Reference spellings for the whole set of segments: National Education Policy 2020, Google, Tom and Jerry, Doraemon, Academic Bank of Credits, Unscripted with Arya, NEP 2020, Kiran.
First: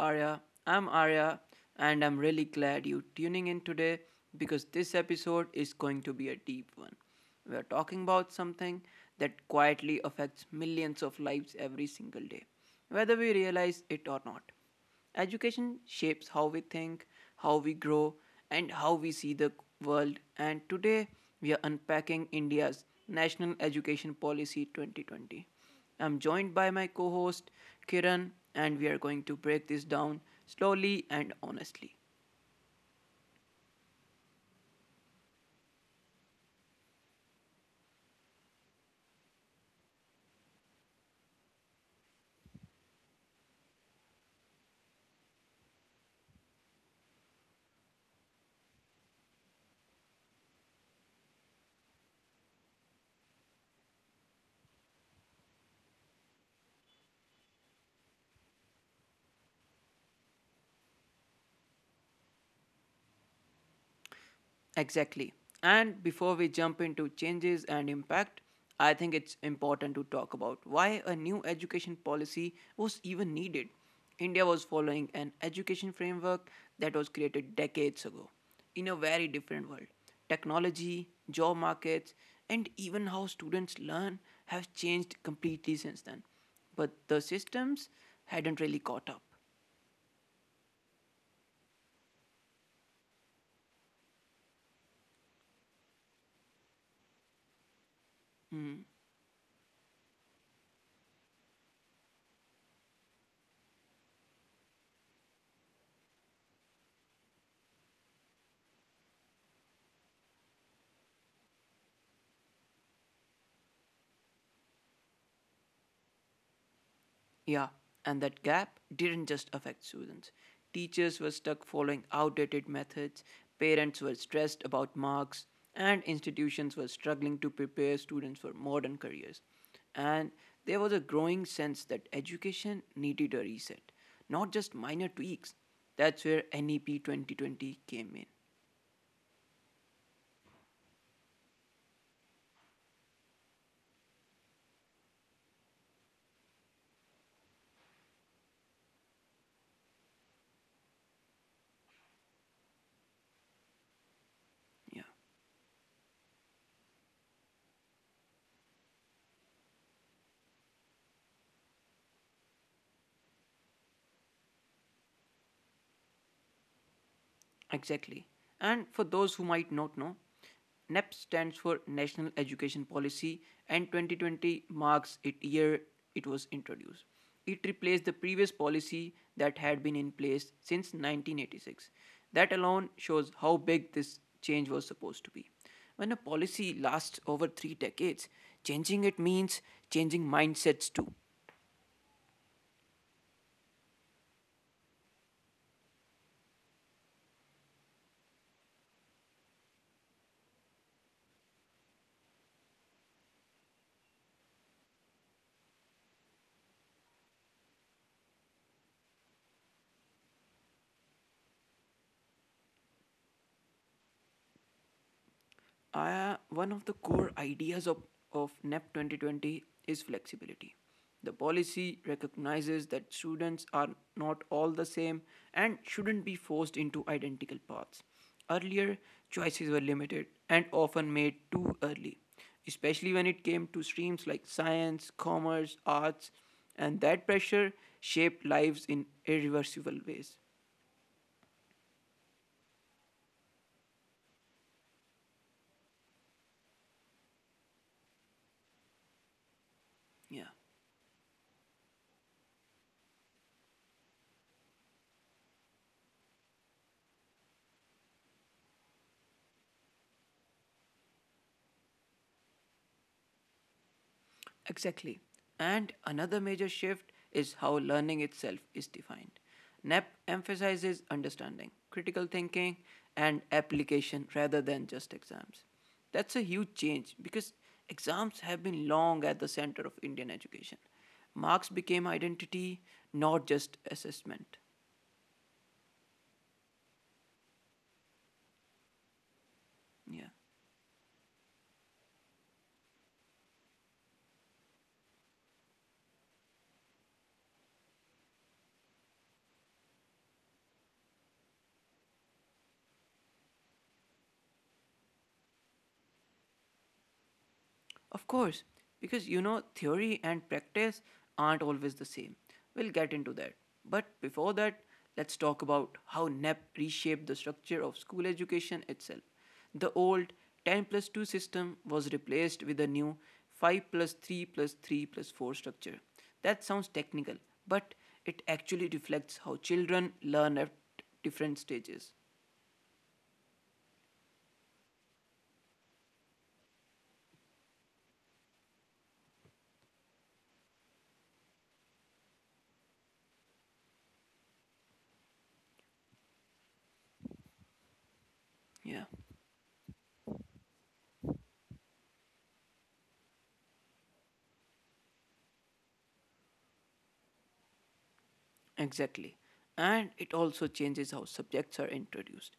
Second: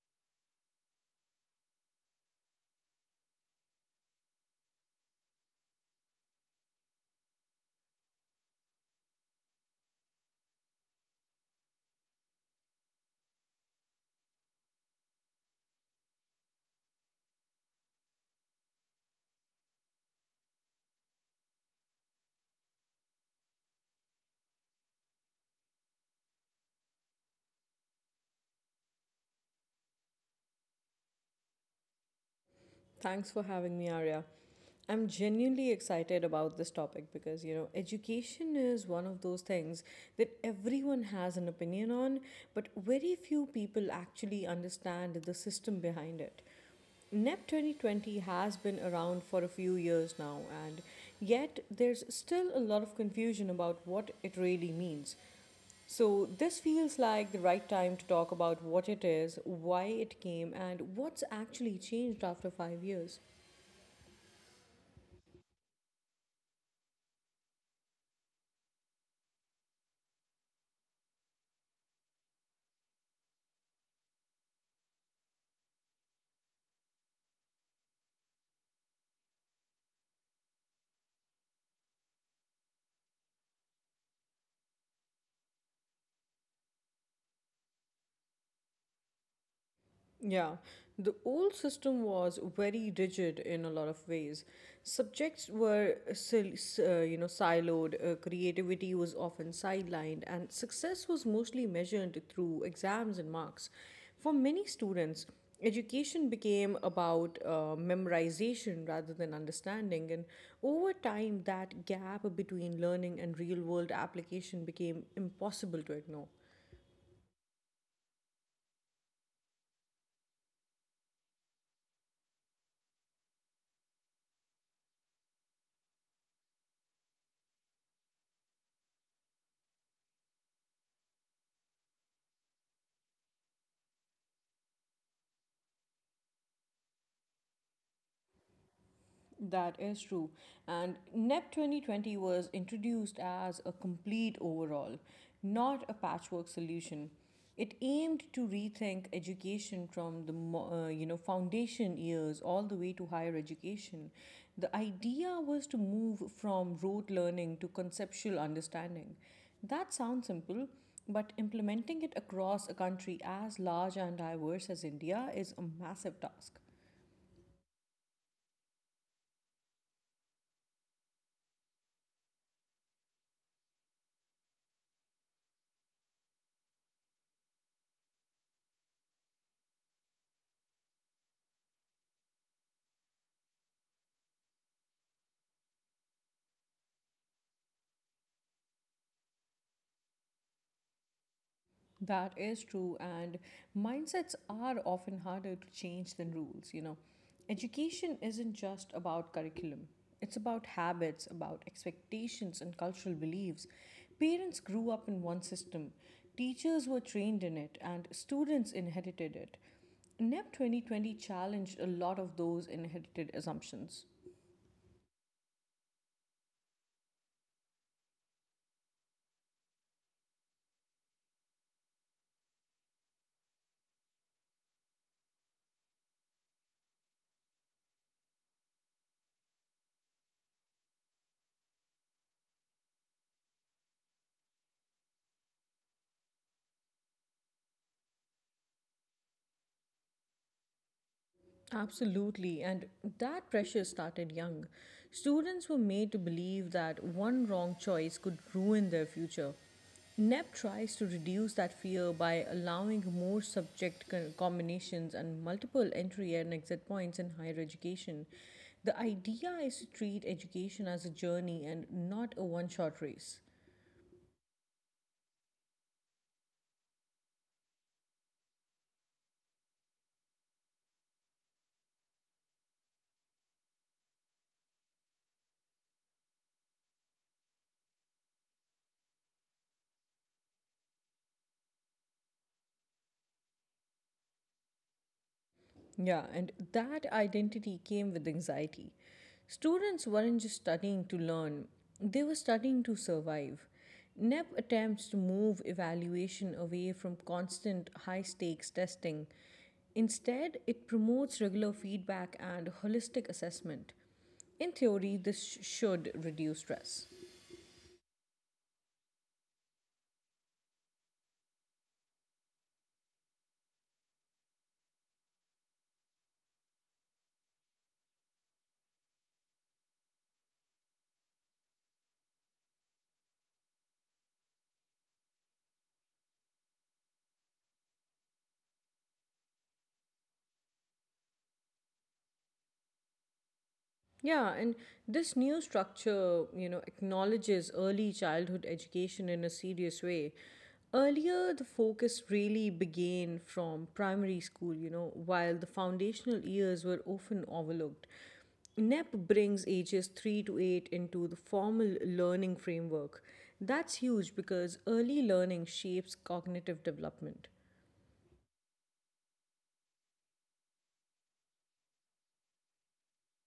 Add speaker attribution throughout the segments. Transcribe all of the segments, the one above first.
Speaker 1: Arya. I'm Arya and I'm really glad you're tuning in today because this episode is going to be a deep one. We're talking about something that quietly affects millions of lives every single day, whether we realize it or not. Education shapes how we think, how we grow, and how we see the world. And today we are unpacking India's National Education Policy 2020. I'm joined by my co host Kiran, and we are going to break this down slowly and honestly.
Speaker 2: Thanks for having me, Arya. I'm genuinely excited about this topic because, you know, education is one of those things that everyone has an opinion on, but very few people actually understand the system behind it. NEP 2020 has been around for a few years now, and yet there's still a lot of confusion about what it really means. So, this feels like the right time to talk about what it is, why it came, and what's actually changed after 5 years.
Speaker 1: Exactly. And before we jump into changes and impact, I think it's important to talk about why a new education policy was even needed. India was following an education framework that was created decades ago in a very different world. Technology, job markets, and even how students learn have changed completely since then. But the systems hadn't really caught up.
Speaker 2: Yeah, the old system was very rigid in a lot of ways. Subjects were siloed, creativity was often sidelined, and success was mostly measured through exams and marks. For many students, education became about memorization rather than understanding, and over time, that gap between learning and real world application became impossible to ignore.
Speaker 1: Yeah, and that gap didn't just affect students. Teachers were stuck following outdated methods, parents were stressed about marks, and institutions were struggling to prepare students for modern careers. And there was a growing sense that education needed a reset, not just minor tweaks. That's where NEP 2020 came in.
Speaker 2: That is true. And NEP 2020 was introduced as a complete overhaul, not a patchwork solution. It aimed to rethink education from the foundation years all the way to higher education. The idea
Speaker 1: Yeah.
Speaker 2: was to move from rote learning to conceptual understanding. That sounds simple, but implementing it across a country as large and diverse as India is a massive task.
Speaker 1: Exactly. And for those who might not know, NEP stands for National Education Policy and 2020 marks it year it was introduced. It replaced the previous policy that had been in place since 1986. That alone shows how big this change was supposed to be. When a policy lasts over 3 decades, changing it means changing mindsets too.
Speaker 2: That is true, and mindsets are often harder to change than rules. You know, education isn't just about curriculum, it's about habits, about expectations, and cultural beliefs. Parents grew up in one system, teachers were trained in it, and students inherited it. NEP 2020 challenged a lot of those inherited assumptions.
Speaker 1: One of the core ideas of NEP 2020 is flexibility. The policy recognizes that students are not all the same and shouldn't be forced into identical paths. Earlier, choices were limited and often made too early, especially when it came to streams like science, commerce, arts, and that pressure shaped lives in irreversible ways.
Speaker 2: Absolutely, and that pressure started young. Students were made to believe that one wrong choice could ruin their future. NEP tries to
Speaker 1: Yeah.
Speaker 2: reduce that fear by allowing more combinations and multiple entry and exit points in higher education. The idea is to treat education as a journey and not a one shot race.
Speaker 1: Exactly. And another major shift is how learning itself is defined. NEP emphasizes understanding, critical thinking, and application rather than just exams. That's a huge change because exams have been long at the center of Indian education. Marks became identity, not just assessment.
Speaker 2: Yeah, and that identity came with anxiety. Students weren't just studying to
Speaker 1: Yeah.
Speaker 2: learn, they were studying to survive. NEP attempts to move evaluation away from constant high stakes testing. Instead, it promotes regular feedback and holistic assessment. In theory, this should reduce stress.
Speaker 1: Of course, because theory and practice aren't always the same. We'll get into that. But before that, let's talk about how NEP reshaped the structure of school education itself. The old 10 plus 2 system was replaced with a new 5 plus 3 plus 3 plus 4 structure. That sounds technical, but it actually reflects how children learn at different stages.
Speaker 2: Yeah, and this new structure, you know, acknowledges early childhood education in a serious way. Earlier, the focus really began from primary school, you know, while the foundational years were often overlooked. NEP brings
Speaker 1: Yeah.
Speaker 2: ages 3 to 8 into the formal learning framework. That's huge because early learning shapes cognitive development.
Speaker 1: Exactly. And it also changes how subjects are introduced.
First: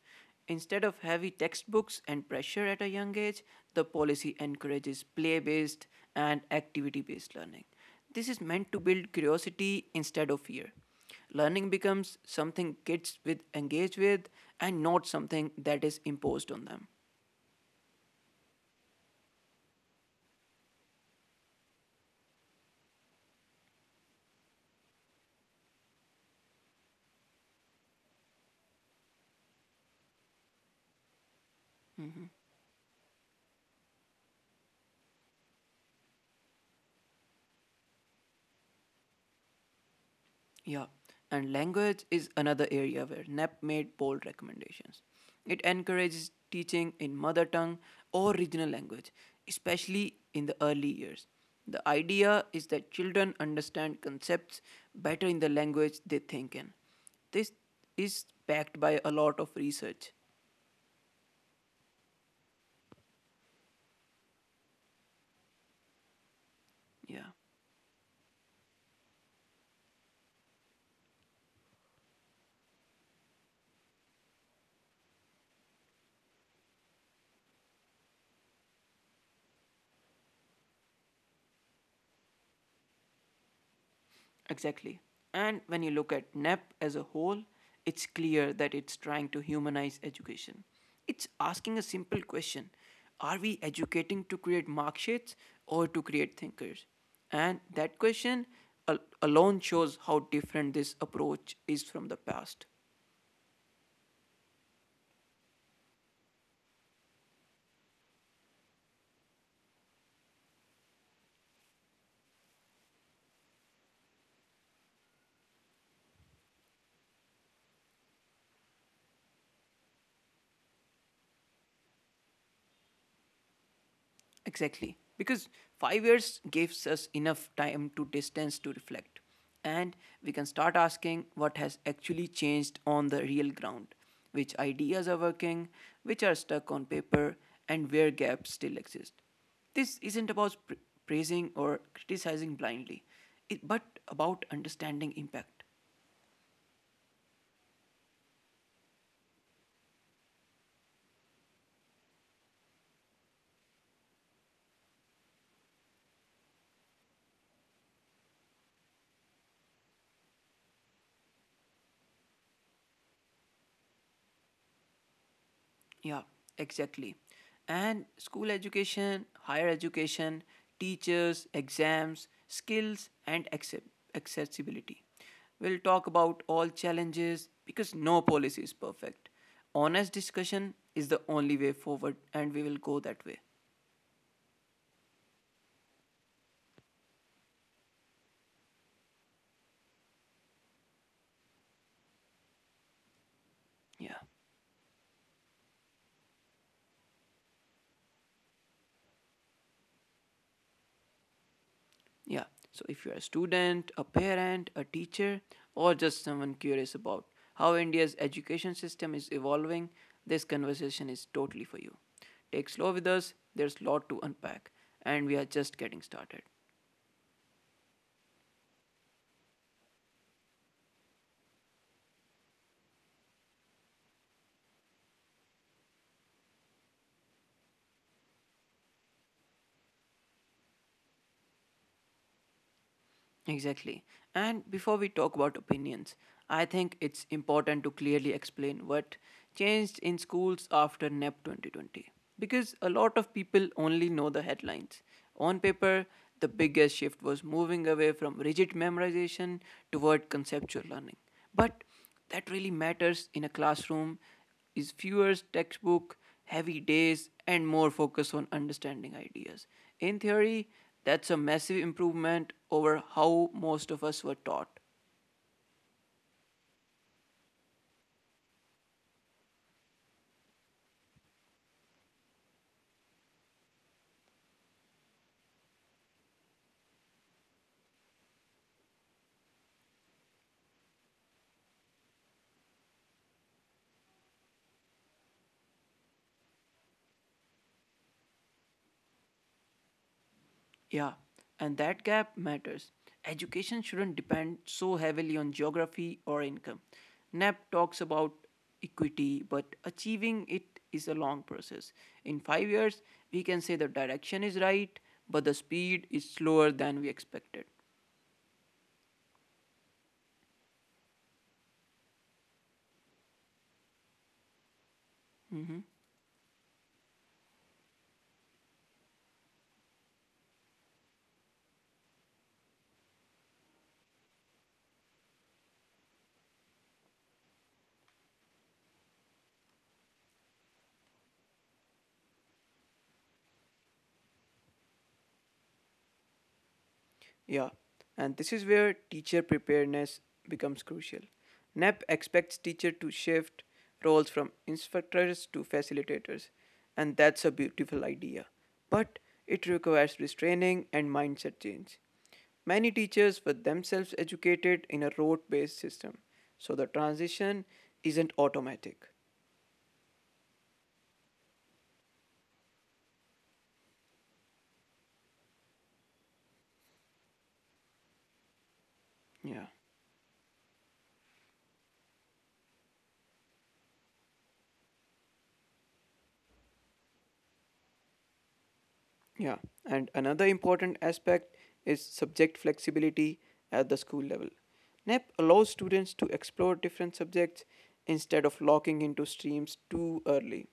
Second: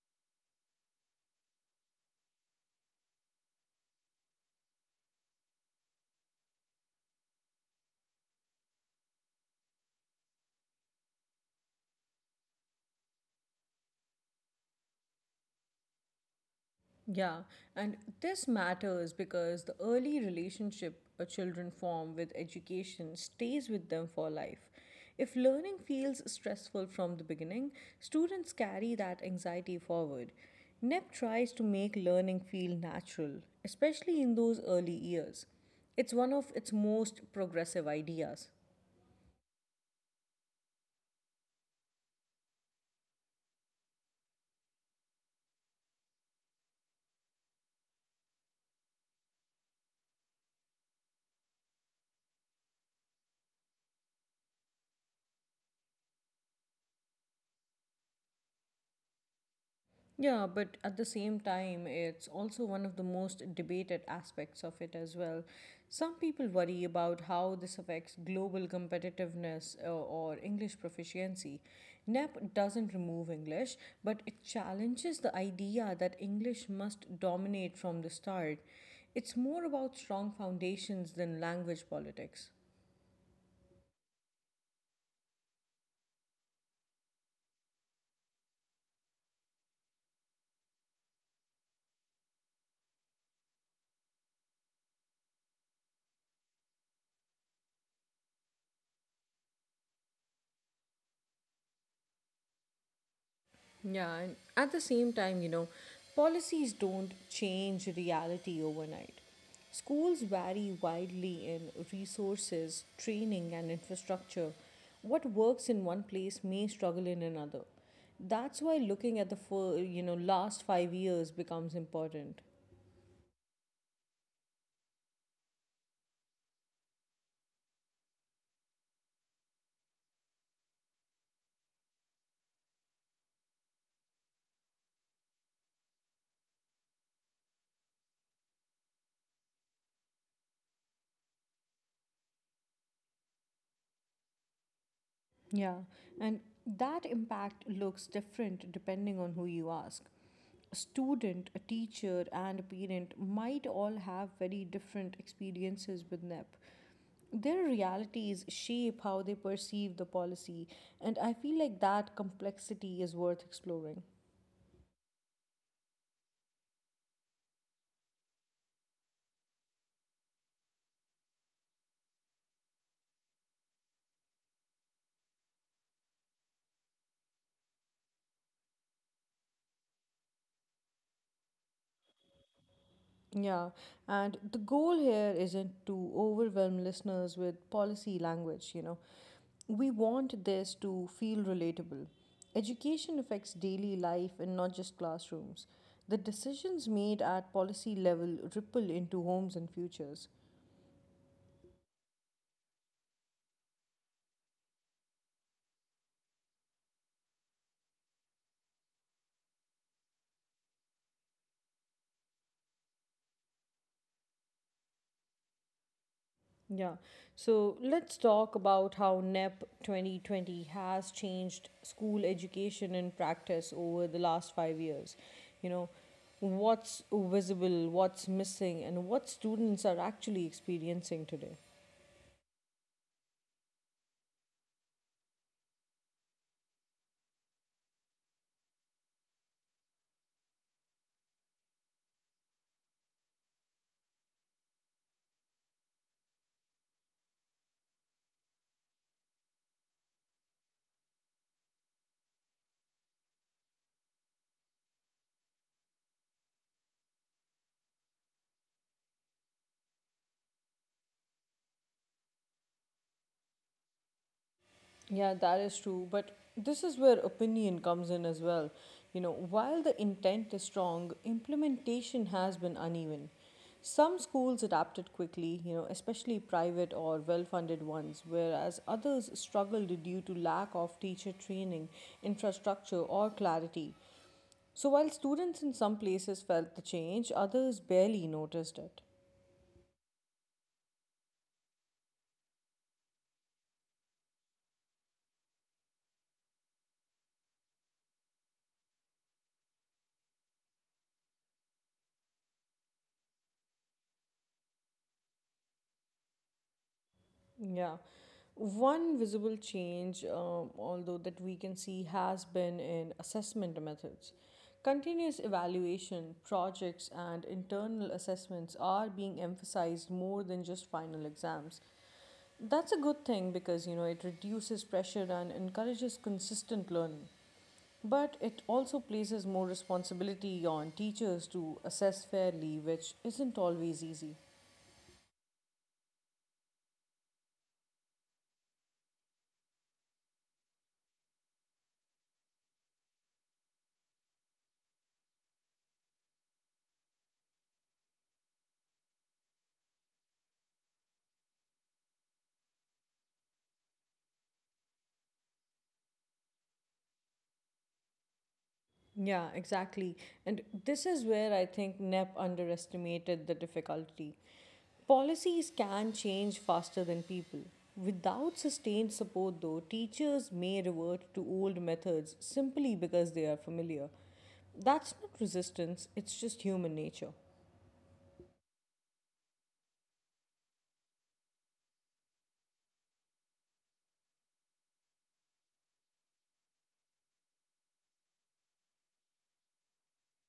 Speaker 1: Instead of heavy textbooks and pressure at a young age, the policy encourages play based and activity based learning. This is meant to build curiosity instead of fear. Learning becomes something kids with engage with and not something that is imposed on them.
Speaker 2: Yeah, and this matters because the early relationship a children form with education stays with them for life. If learning feels stressful from the beginning, students carry that anxiety forward. NEP tries to make learning feel natural, especially in those early years. It's one of its most progressive ideas.
Speaker 1: Yeah, and language is another area where NAP made bold recommendations. It encourages teaching in mother tongue or regional language, especially in the early years. The idea is that children understand concepts better in the language they think in. This is backed by a lot of research.
Speaker 2: Yeah, but at the same time, it's also one of the most debated aspects of it as well. Some people
Speaker 1: Yeah.
Speaker 2: worry about how this affects global competitiveness or English proficiency. NEP doesn't remove English, but it challenges the idea that English must dominate from the start. It's more about strong foundations than language politics.
Speaker 1: Exactly. And when you look at NEP as a whole, it's clear that it's trying to humanize education. It's asking a simple question: are we educating to create mark sheets or to create thinkers? And that question alone shows how different this approach is from the past.
Speaker 2: Yeah, and at the same time, you know, policies don't change reality overnight. Schools vary widely in resources, training, and infrastructure. What works in one place may struggle in another. That's why looking at the last 5 years becomes important.
Speaker 1: Exactly. Because 5 years gives us enough time to distance to reflect. And we can start asking what has actually changed on the real ground, which ideas are working, which are stuck on paper, and where gaps still exist. This isn't about praising or criticizing blindly, but about understanding impact.
Speaker 2: Yeah, and that impact looks different depending on who you ask. A student, a teacher, and a parent might all have very different experiences with NEP. Their realities shape how they perceive the policy, and I feel like that complexity is worth exploring.
Speaker 1: Yeah, exactly. And school education, higher education, teachers, exams, skills, and accessibility. We'll talk about all challenges because no policy is perfect. Honest discussion is the only way forward, and we will go that way.
Speaker 2: Yeah, and the goal here isn't to overwhelm listeners with policy language, you know. We want this to feel relatable. Education affects
Speaker 1: Yeah.
Speaker 2: daily life and not just classrooms. The decisions made at policy level ripple into homes and futures.
Speaker 1: Yeah. So if you're a student, a parent, a teacher, or just someone curious about how India's education system is evolving, this conversation is totally for you. Take slow with us, there's a lot to unpack, and we are just getting started.
Speaker 2: Yeah. So let's talk about how NEP 2020 has changed school education and practice over the last 5 years. You know, what's visible, what's missing, and what students are actually experiencing today.
Speaker 1: Exactly. And before we talk about opinions, I think it's important to clearly explain what changed in schools after NEP 2020. Because a lot of people only know the headlines. On paper, the biggest shift was moving away from rigid memorization toward conceptual learning. But that really matters in a classroom is fewer textbook heavy days and more focus on understanding ideas. In theory, that's a massive improvement over how most of us were taught.
Speaker 2: Yeah, that is true. But this is where opinion comes in as well. You know, while the intent is strong, implementation has been uneven. Some schools adapted quickly, you know, especially private or well funded ones, whereas others struggled due to lack of teacher training, infrastructure, or clarity. So while students in some places felt the change, others barely noticed it.
Speaker 1: Yeah, and that gap matters. Education shouldn't depend so heavily on geography or income. NAP talks about equity, but achieving it is a long process. In 5 years, we can say the direction is right, but the speed is slower than we expected.
Speaker 2: Yeah. One visible change, although that we can see, has been in assessment methods. Continuous
Speaker 1: Mhm.
Speaker 2: evaluation, projects, and internal assessments are being emphasized more than just final exams. That's a good thing because you know it reduces pressure and encourages consistent learning. But it also places more responsibility on teachers to assess fairly, which isn't always easy.
Speaker 1: Yeah, and this is where teacher preparedness becomes crucial. NAP expects teachers to shift roles from instructors to facilitators, and that's a beautiful idea. But it requires restraining and mindset change. Many teachers were themselves educated in a rote based system, so the transition isn't automatic.
Speaker 2: Yeah, exactly. And this is where I think NEP underestimated the difficulty. Policies can change faster than people. Without sustained
Speaker 1: Yeah.
Speaker 2: support, though, teachers may revert to old methods simply because they are familiar. That's not resistance, it's just human nature.
Speaker 1: Yeah, and another important aspect is subject flexibility at the school level. NEP allows students to explore different subjects instead of locking into streams too early.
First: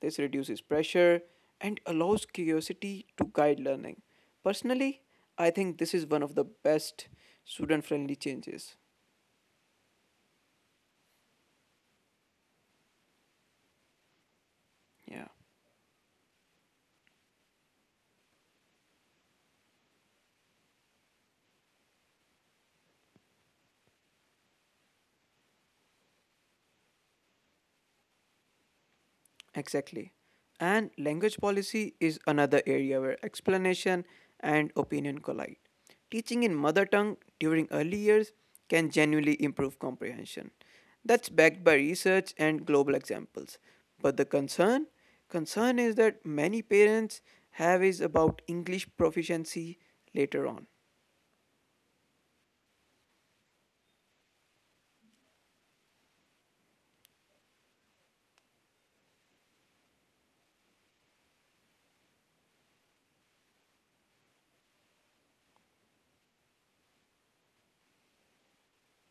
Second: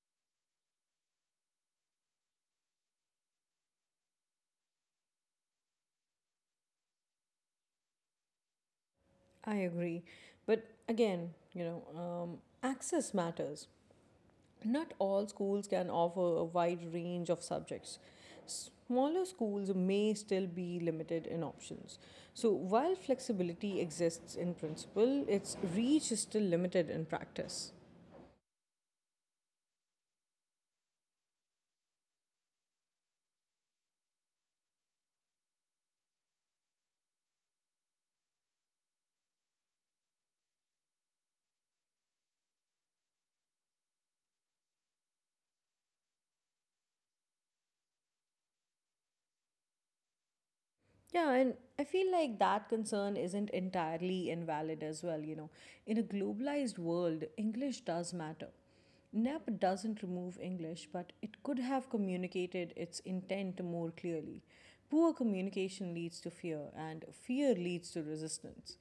Speaker 1: This reduces pressure and allows curiosity to guide learning. Personally, I think this is one of the best student friendly changes.
Speaker 2: I agree. But again, you know, access matters. Not
Speaker 1: Yeah.
Speaker 2: all schools can offer a wide range of subjects. Smaller schools may still be limited in options. So, while flexibility exists in principle, its reach is still limited in practice.
Speaker 1: Exactly. And language policy is another area where explanation and opinion collide. Teaching in mother tongue during early years can genuinely improve comprehension. That's backed by research and global examples. But the concern is that many parents have is about English proficiency later on.
Speaker 2: Yeah, and I feel like that concern isn't entirely invalid as well. You know, in a globalized world, English does matter. NEP doesn't remove English, but it could have communicated its intent more clearly. Poor communication leads to fear, and fear leads to resistance.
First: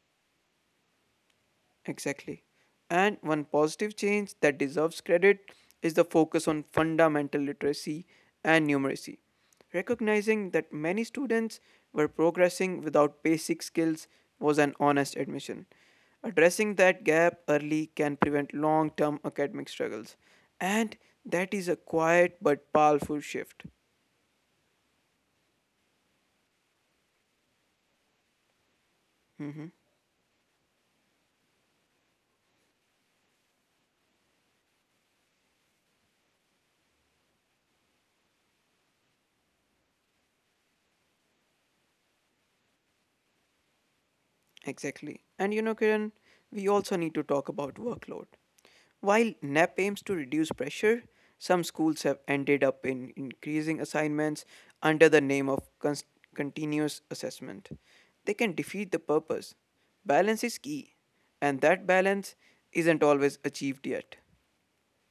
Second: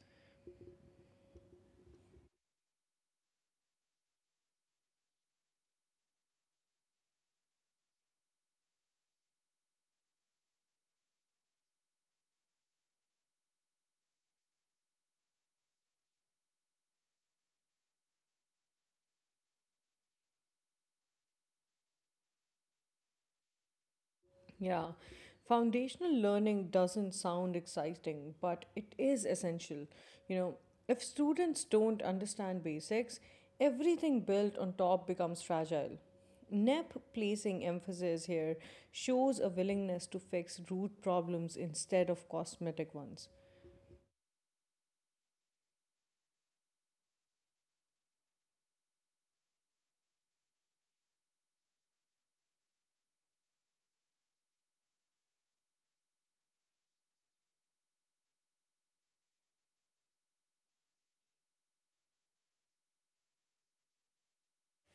Speaker 1: Exactly. And one positive change that deserves credit is the focus on fundamental literacy and numeracy, recognizing that many students were progressing without basic skills was an honest admission. Addressing that gap early can prevent long term academic struggles, and that is a quiet but powerful shift.
Speaker 2: Yeah, foundational learning doesn't sound exciting, but it is
Speaker 1: Mhm.
Speaker 2: essential. You know, if students don't understand basics, everything built on top becomes fragile. NEP placing emphasis here shows a willingness to fix root problems instead of cosmetic ones.
Speaker 1: Exactly. And Kiran, we also need to talk about workload. While NAP aims to reduce pressure, some schools have ended up in increasing assignments under the name of continuous assessment. They can defeat the purpose. Balance is key, and that balance isn't always achieved yet.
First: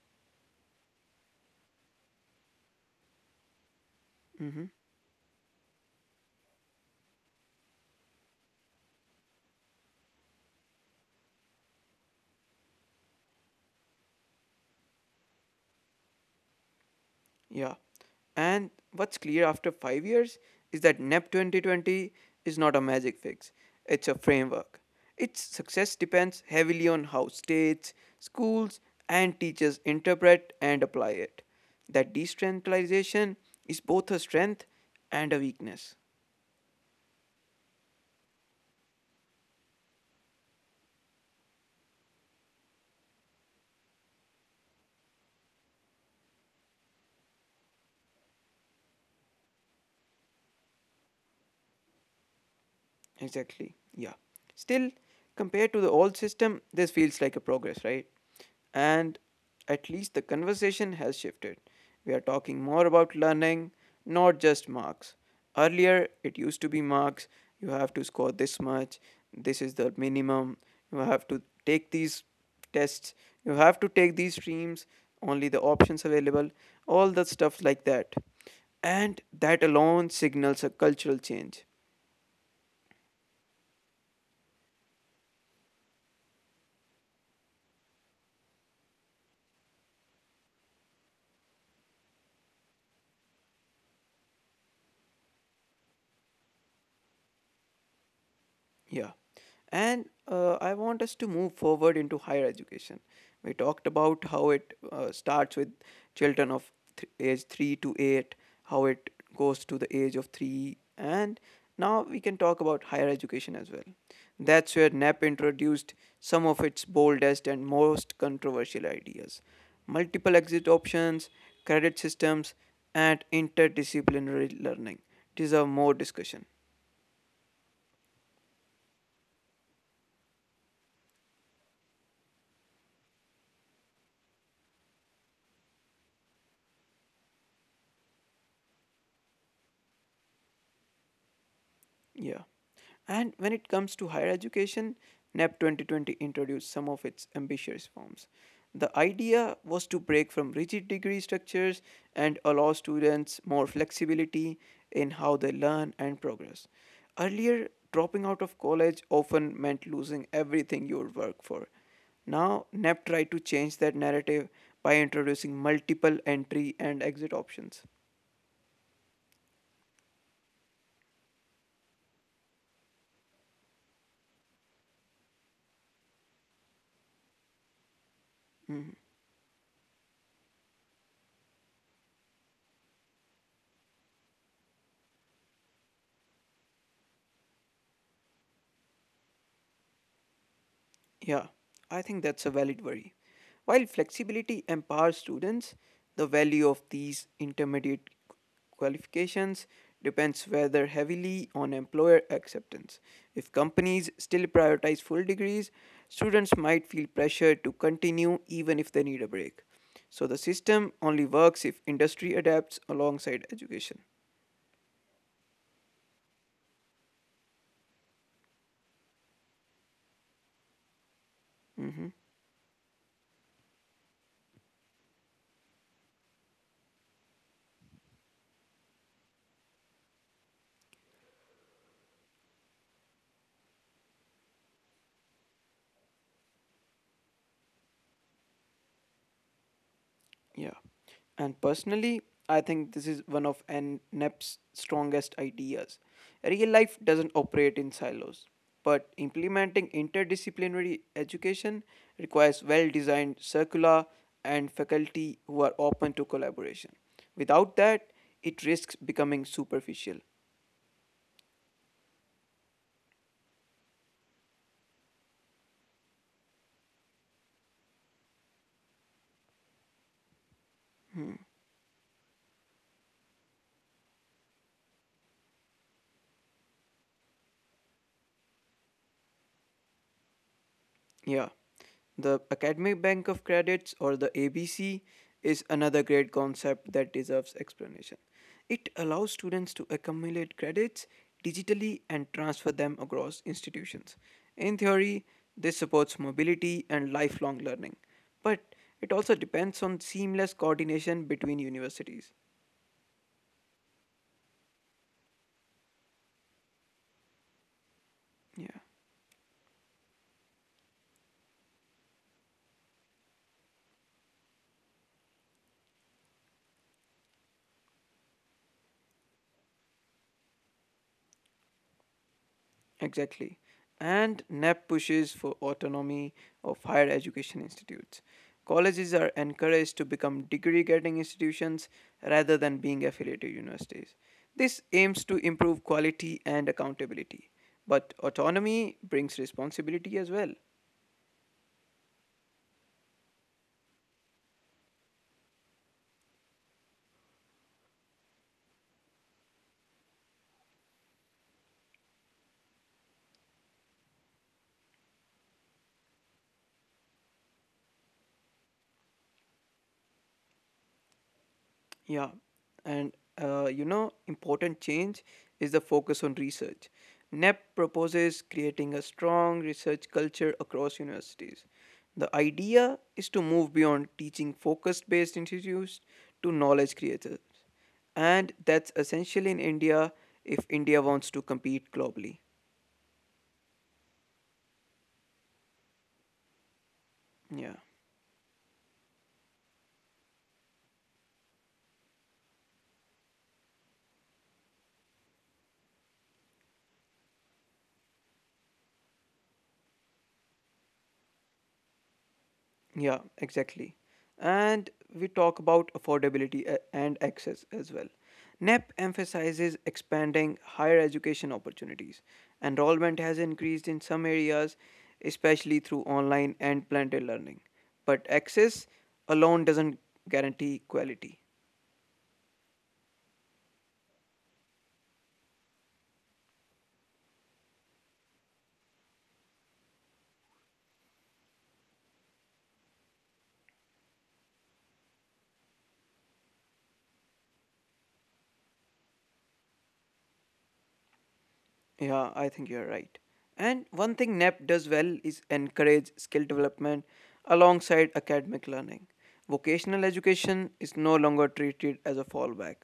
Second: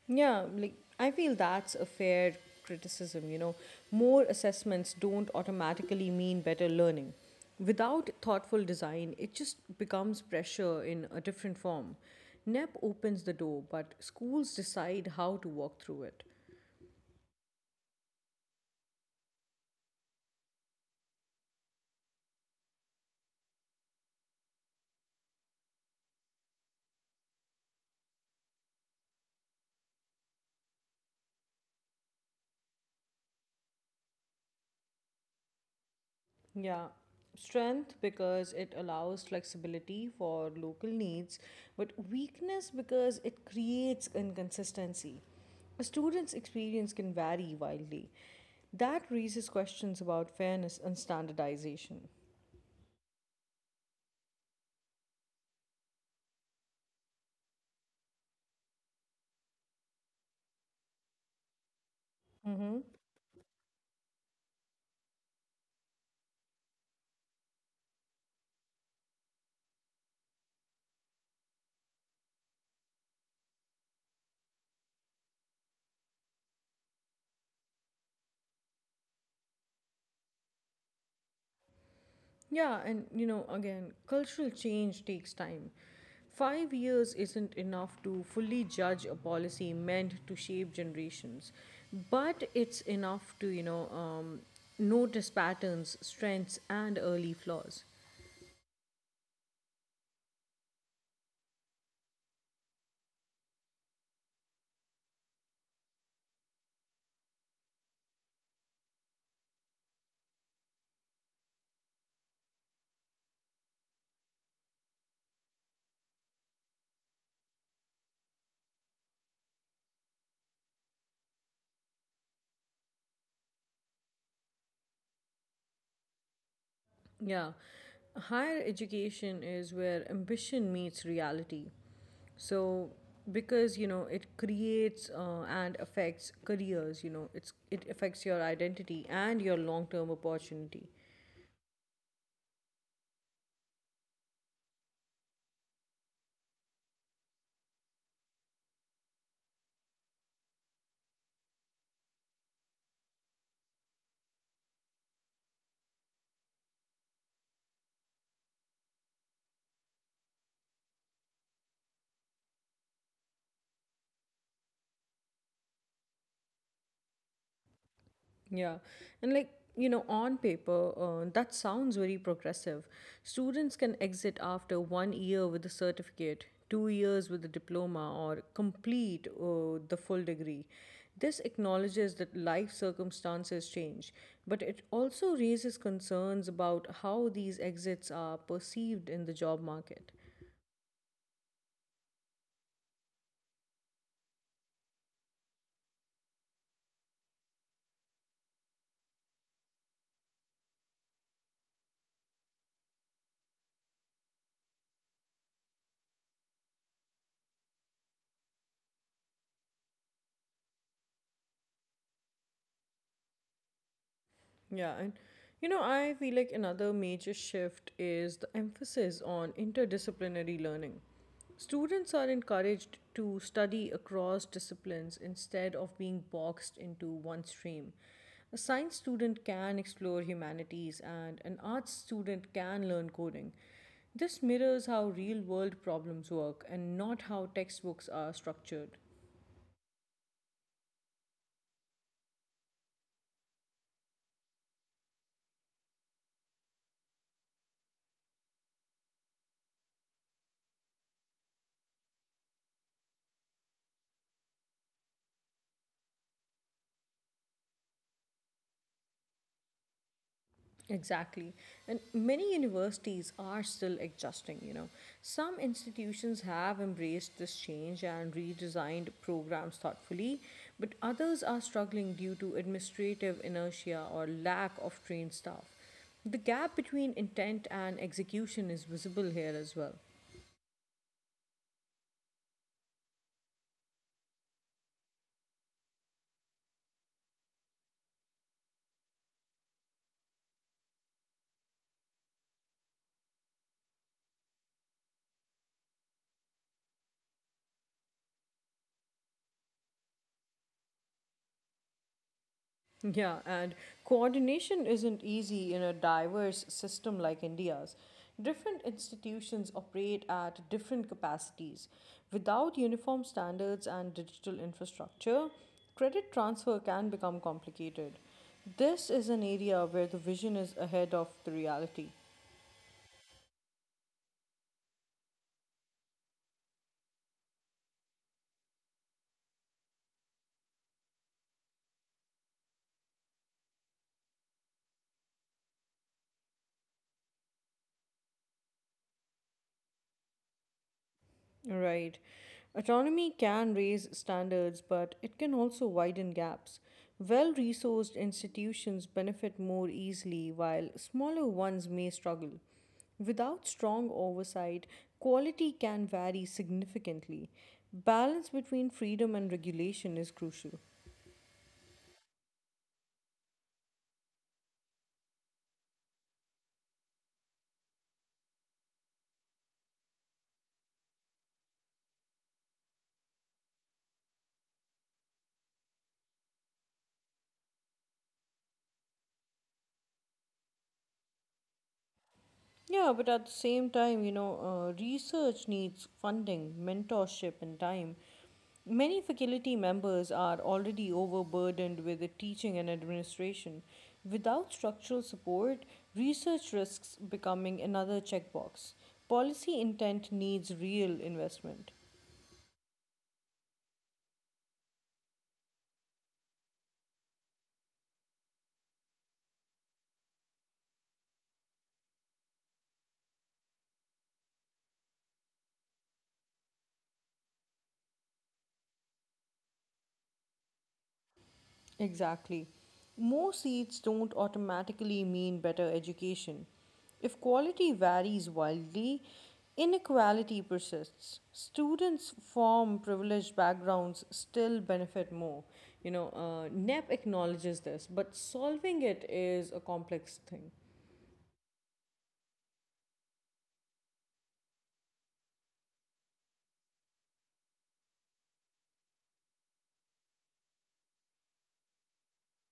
Speaker 2: Yeah, like I feel that's a fair criticism, you know. More
Speaker 1: Mm-hmm.
Speaker 2: assessments don't automatically mean better learning. Without thoughtful design, it just becomes pressure in a different form. NEP opens the door, but schools decide how to walk through it.
Speaker 1: Yeah. And what's clear after 5 years is that NEP 2020 is not a magic fix, it's a framework. Its success depends heavily on how states, schools, and teachers interpret and apply it. That decentralization is both a strength and a weakness.
Speaker 2: Yeah, strength because it allows flexibility for local needs, but weakness because it creates inconsistency. A student's experience can vary wildly. That raises questions about fairness and standardization.
Speaker 1: Exactly. Yeah. Still, compared to the old system, this feels like a progress, right? And at least the conversation has shifted. We are talking
Speaker 2: Hmm.
Speaker 1: more about learning, not just marks. Earlier, it used to be marks. You have to score this much. This is the minimum. You have to take these tests. You have to take these streams. Only the options available. All the stuff like that. And that alone signals a cultural change.
Speaker 2: Yeah, and you know, again, cultural change takes time. 5 years isn't enough to fully judge a policy meant to shape generations, but it's enough to, notice patterns, strengths, and early flaws.
Speaker 1: Yeah. And I want us to move forward into higher education. We talked about how it starts with children of age 3 to 8, how it goes to the age of 3, and now we can talk about higher education as well. That's where NAP introduced some of its boldest and most controversial ideas: multiple exit options, credit systems, and interdisciplinary learning deserve more discussion.
Speaker 2: Yeah. Higher education is where ambition meets reality. So because you know it creates and affects careers, you know it affects your identity and your long term opportunity.
Speaker 1: Yeah. And when it comes to higher education, NAP 2020 introduced some of its ambitious forms. The idea was to break from rigid degree structures and allow students more flexibility in how they learn and progress. Earlier, dropping out of college often meant losing everything you would work for. Now, NAP tried to change that narrative by introducing multiple entry and exit options.
Speaker 2: Yeah, and like you know, on paper, that sounds very progressive. Students can exit after 1 year with a certificate, 2 years with a diploma, or
Speaker 1: Mm-hmm.
Speaker 2: complete the full degree. This acknowledges that life circumstances change, but it also raises concerns about how these exits are perceived in the job market.
Speaker 1: Yeah, I think that's a valid worry. While flexibility empowers students, the value of these intermediate qualifications depends rather heavily on employer acceptance. If companies still prioritize full degrees, students might feel pressure to continue even if they need a break. So the system only works if industry adapts alongside education.
Speaker 2: Yeah, and you know, I feel like another major shift is the emphasis on interdisciplinary learning.
Speaker 1: Mhm.
Speaker 2: Students are encouraged to study across disciplines instead of being boxed into one stream. A science student can explore humanities, and an arts student can learn coding. This mirrors how real world problems work and not how textbooks are structured.
Speaker 1: Yeah. And personally, I think this is one of NEP's strongest ideas. Real life doesn't operate in silos, but implementing interdisciplinary education requires well designed curricula and faculty who are open to collaboration. Without that, it risks becoming superficial.
Speaker 2: Exactly. And many universities are still adjusting, you know. Some institutions have embraced this change and redesigned programs thoughtfully, but others are struggling due to administrative inertia or lack of trained staff. The gap between intent and execution is visible here as well.
Speaker 1: Yeah, the Academic Bank of Credits or the ABC is another great concept that deserves explanation. It allows students to accumulate credits digitally and transfer them across institutions. In theory, this supports mobility and lifelong learning, but it also depends on seamless coordination between universities.
Speaker 2: Yeah, and coordination isn't easy in a diverse system like India's.
Speaker 1: Yeah.
Speaker 2: Different institutions operate at different capacities. Without uniform standards and digital infrastructure, credit transfer can become complicated. This is an area where the vision is ahead of the reality.
Speaker 1: Exactly. And NEP pushes for autonomy of higher education institutes. Colleges are encouraged to become degree getting institutions rather than being affiliated universities. This aims to improve quality and accountability. But autonomy brings responsibility as well.
Speaker 2: Right. Autonomy can raise standards, but it can also widen gaps. Well resourced institutions benefit more easily, while smaller ones may struggle. Without strong oversight, quality can vary significantly. Balance between freedom and regulation is crucial.
Speaker 1: Yeah, and important change is the focus on research. NEP proposes creating a strong research culture across universities. The idea is to move beyond teaching focused based institutes to knowledge creators. And that's essential in India if India wants to compete globally.
Speaker 2: Yeah, but at the same time, you know, research needs funding, mentorship,
Speaker 1: Yeah.
Speaker 2: and time. Many faculty members are already overburdened with the teaching and administration. Without structural support, research risks becoming another checkbox. Policy intent needs real investment.
Speaker 1: Yeah, exactly. And we talk about affordability and access as well. NEP emphasizes expanding higher education opportunities. Enrollment has increased in some areas, especially through online and blended learning. But access alone doesn't guarantee quality.
Speaker 2: Exactly. More seats don't automatically mean better education. If quality varies wildly, inequality persists. Students from privileged backgrounds still benefit more. You know, NEP acknowledges this, but solving it is a complex thing.
Speaker 1: Yeah, I think you're right. And one thing NAP does well is encourage skill development alongside academic learning. Vocational education is no longer treated as a fallback.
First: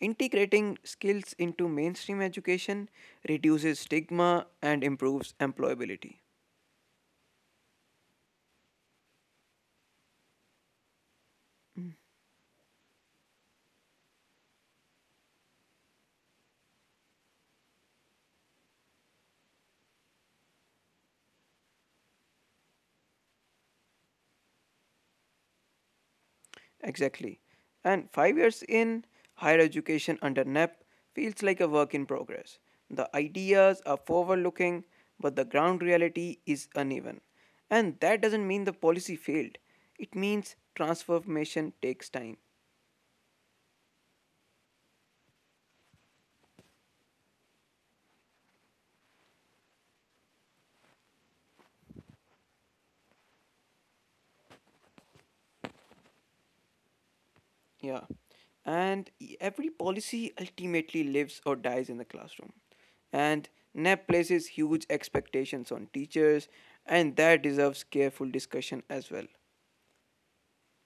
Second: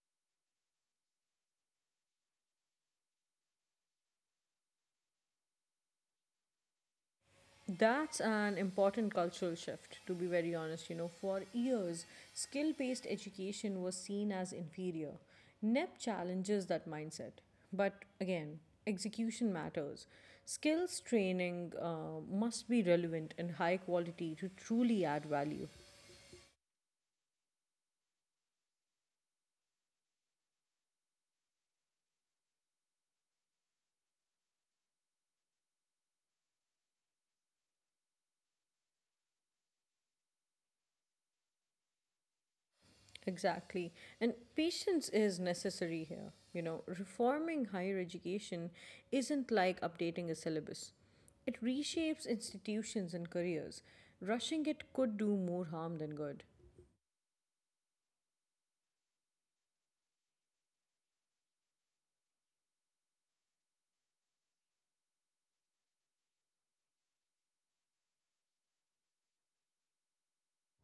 Speaker 1: Integrating skills into mainstream education reduces stigma and improves employability.
Speaker 2: That's an important cultural shift, to be very honest. You know, for years, skill based education was seen as inferior. NEP challenges that mindset. But again, execution matters. Skills training must be relevant and high quality to truly add value.
Speaker 1: Exactly. And 5 years in higher education under NEP feels like a work in progress. The ideas are forward looking, but the ground reality is uneven. And that doesn't mean the policy failed, it means transformation takes time.
Speaker 2: Exactly. And patience is necessary here. You know, reforming higher education isn't like updating a syllabus, it reshapes institutions and careers. Rushing it could do more harm than good.
Speaker 1: Yeah. And every policy ultimately lives or dies in the classroom. And NEP places huge expectations on teachers, and that deserves careful discussion as well.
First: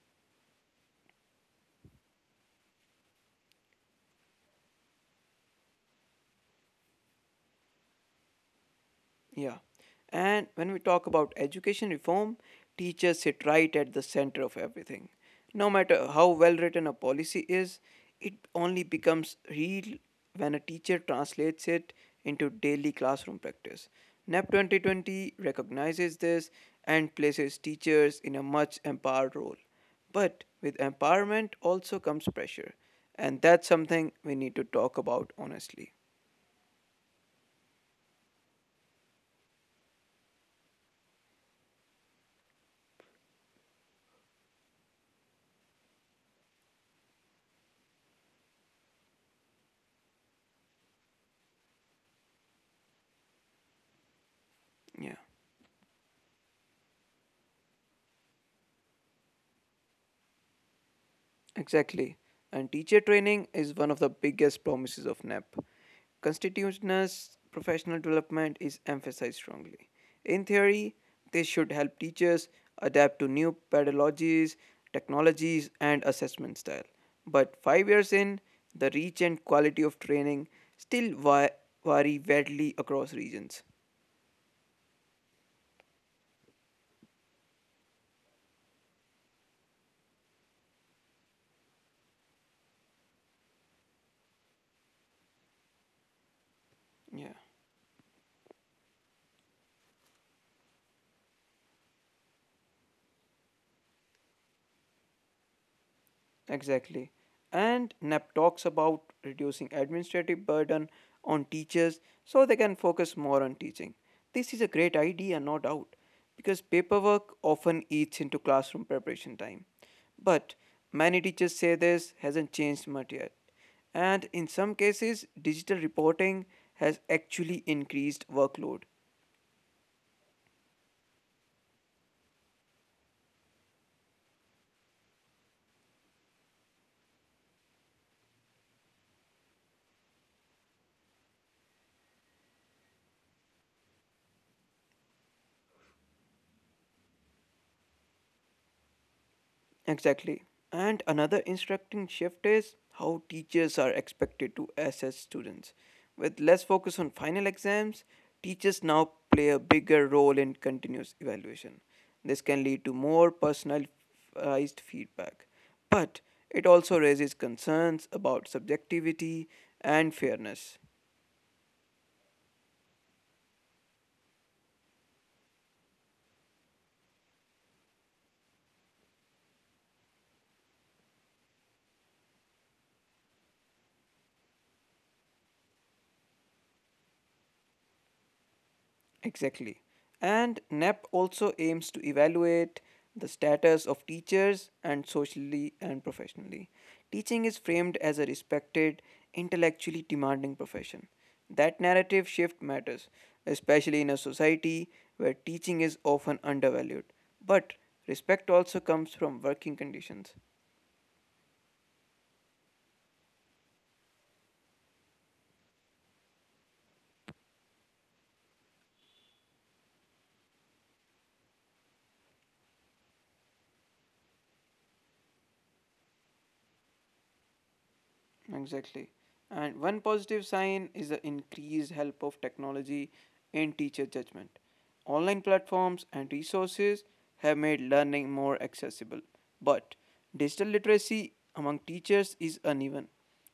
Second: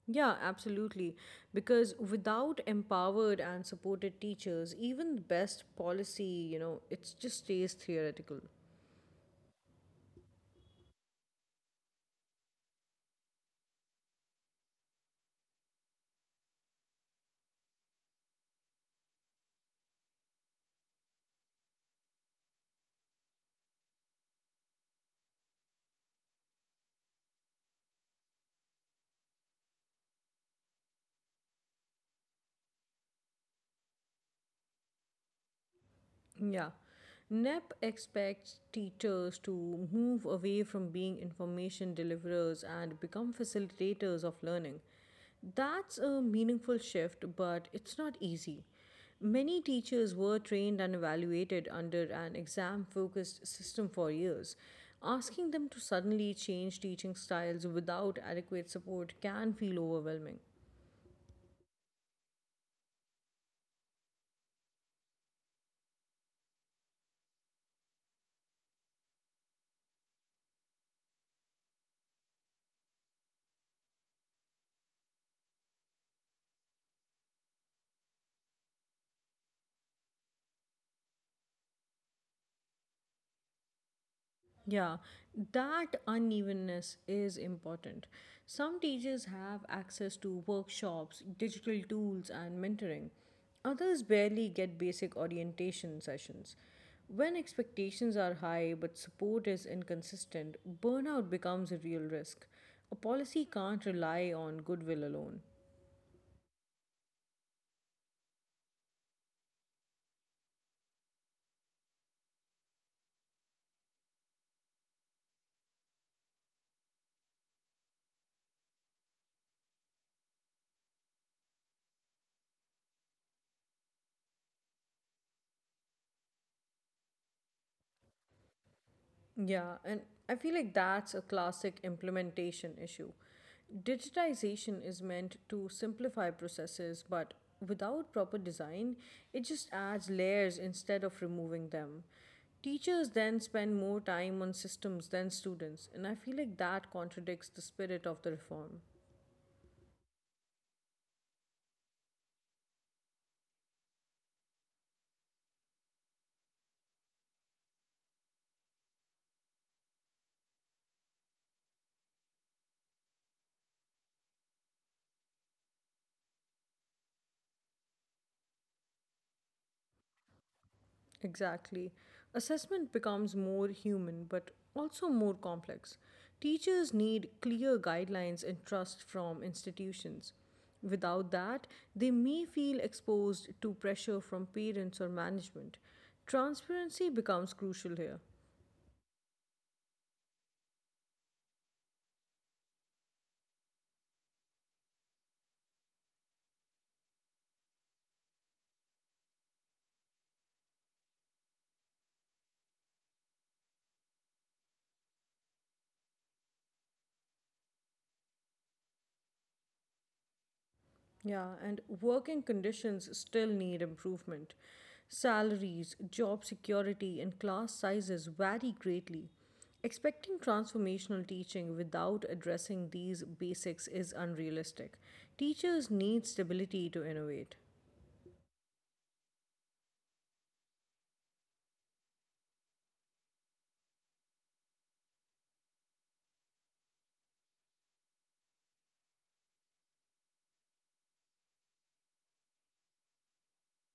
Speaker 2: Yeah, absolutely. Because without empowered and supported teachers, even the best policy, you know, it just stays theoretical.
Speaker 1: Yeah. And when we talk about education reform, teachers sit right at the center of everything. No matter how well written a policy is, it only becomes real when a teacher translates it into daily classroom practice. NEP 2020 recognizes this and places teachers in a much empowered role. But with empowerment also comes pressure, and that's something we need to talk about honestly.
Speaker 2: Yeah. NEP expects teachers to move away from being information deliverers and become facilitators of learning. That's a meaningful shift, but it's not easy. Many teachers were trained and evaluated under an exam focused system for years.
Speaker 1: Yeah.
Speaker 2: Asking them to suddenly change teaching styles without adequate support can feel overwhelming.
Speaker 1: Exactly. And teacher training is one of the biggest promises of NAP. Constitutiveness professional development is emphasized strongly. In theory, this should help teachers adapt to new pedagogies, technologies, and assessment style. But 5 years in, the reach and quality of training still vary widely across regions.
Speaker 2: Yeah, that unevenness is important. Some teachers have access to workshops, digital tools, and mentoring. Others barely get basic orientation sessions.
Speaker 1: Yeah.
Speaker 2: When expectations are high but support is inconsistent, burnout becomes a real risk. A policy can't rely on goodwill alone.
Speaker 1: Exactly. And NAP talks about reducing administrative burden on teachers so they can focus more on teaching. This is a great idea, no doubt, because paperwork often eats into classroom preparation time. But many teachers say this hasn't changed much yet. And in some cases, digital reporting has actually increased workload.
Speaker 2: Yeah, and I feel like that's a classic implementation issue. Digitization is meant to simplify processes, but without proper design, it just adds layers instead of removing them. Teachers then spend more time on systems than students, and I feel like that contradicts the spirit of the reform.
Speaker 1: Exactly. And another instructing shift is how teachers are expected to assess students. With less focus on final exams, teachers now play a bigger role in continuous evaluation. This can lead to more personalized feedback, but it also raises concerns about subjectivity and fairness.
Speaker 2: Exactly. Assessment becomes more human but also more complex. Teachers need clear guidelines and trust from institutions. Without that, they may feel exposed to pressure from parents or management. Transparency becomes crucial here.
Speaker 1: Exactly. And NAP also aims to evaluate the status of teachers and socially and professionally. Teaching is framed as a respected, intellectually demanding profession. That narrative shift matters, especially in a society where teaching is often undervalued. But respect also comes from working conditions.
Speaker 2: Yeah, and working conditions still need improvement. Salaries, job security, and class sizes vary greatly. Expecting transformational teaching without addressing these basics is unrealistic. Teachers need stability to innovate.
Speaker 1: Exactly. And one positive sign is the increased help of technology in teacher judgment. Online platforms and resources have made learning more accessible, but digital literacy among teachers is uneven.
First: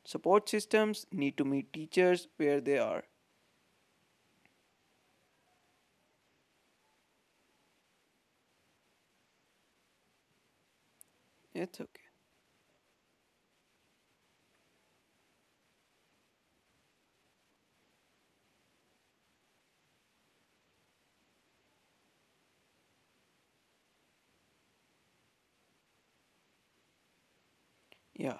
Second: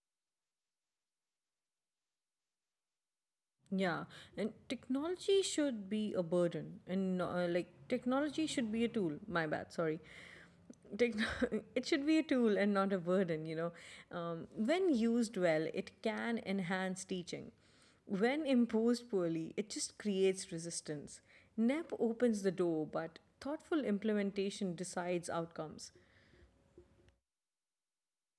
Speaker 1: Support systems need to meet teachers where they are.
Speaker 2: Yeah, and technology should be a burden, and like technology should be a tool. My bad, sorry, Techno-
Speaker 1: It's
Speaker 2: it
Speaker 1: okay.
Speaker 2: should be a tool and not a burden, When used well, it can enhance teaching. When imposed poorly, it just creates resistance. NEP opens the door, but thoughtful implementation decides outcomes.
Speaker 1: Yeah.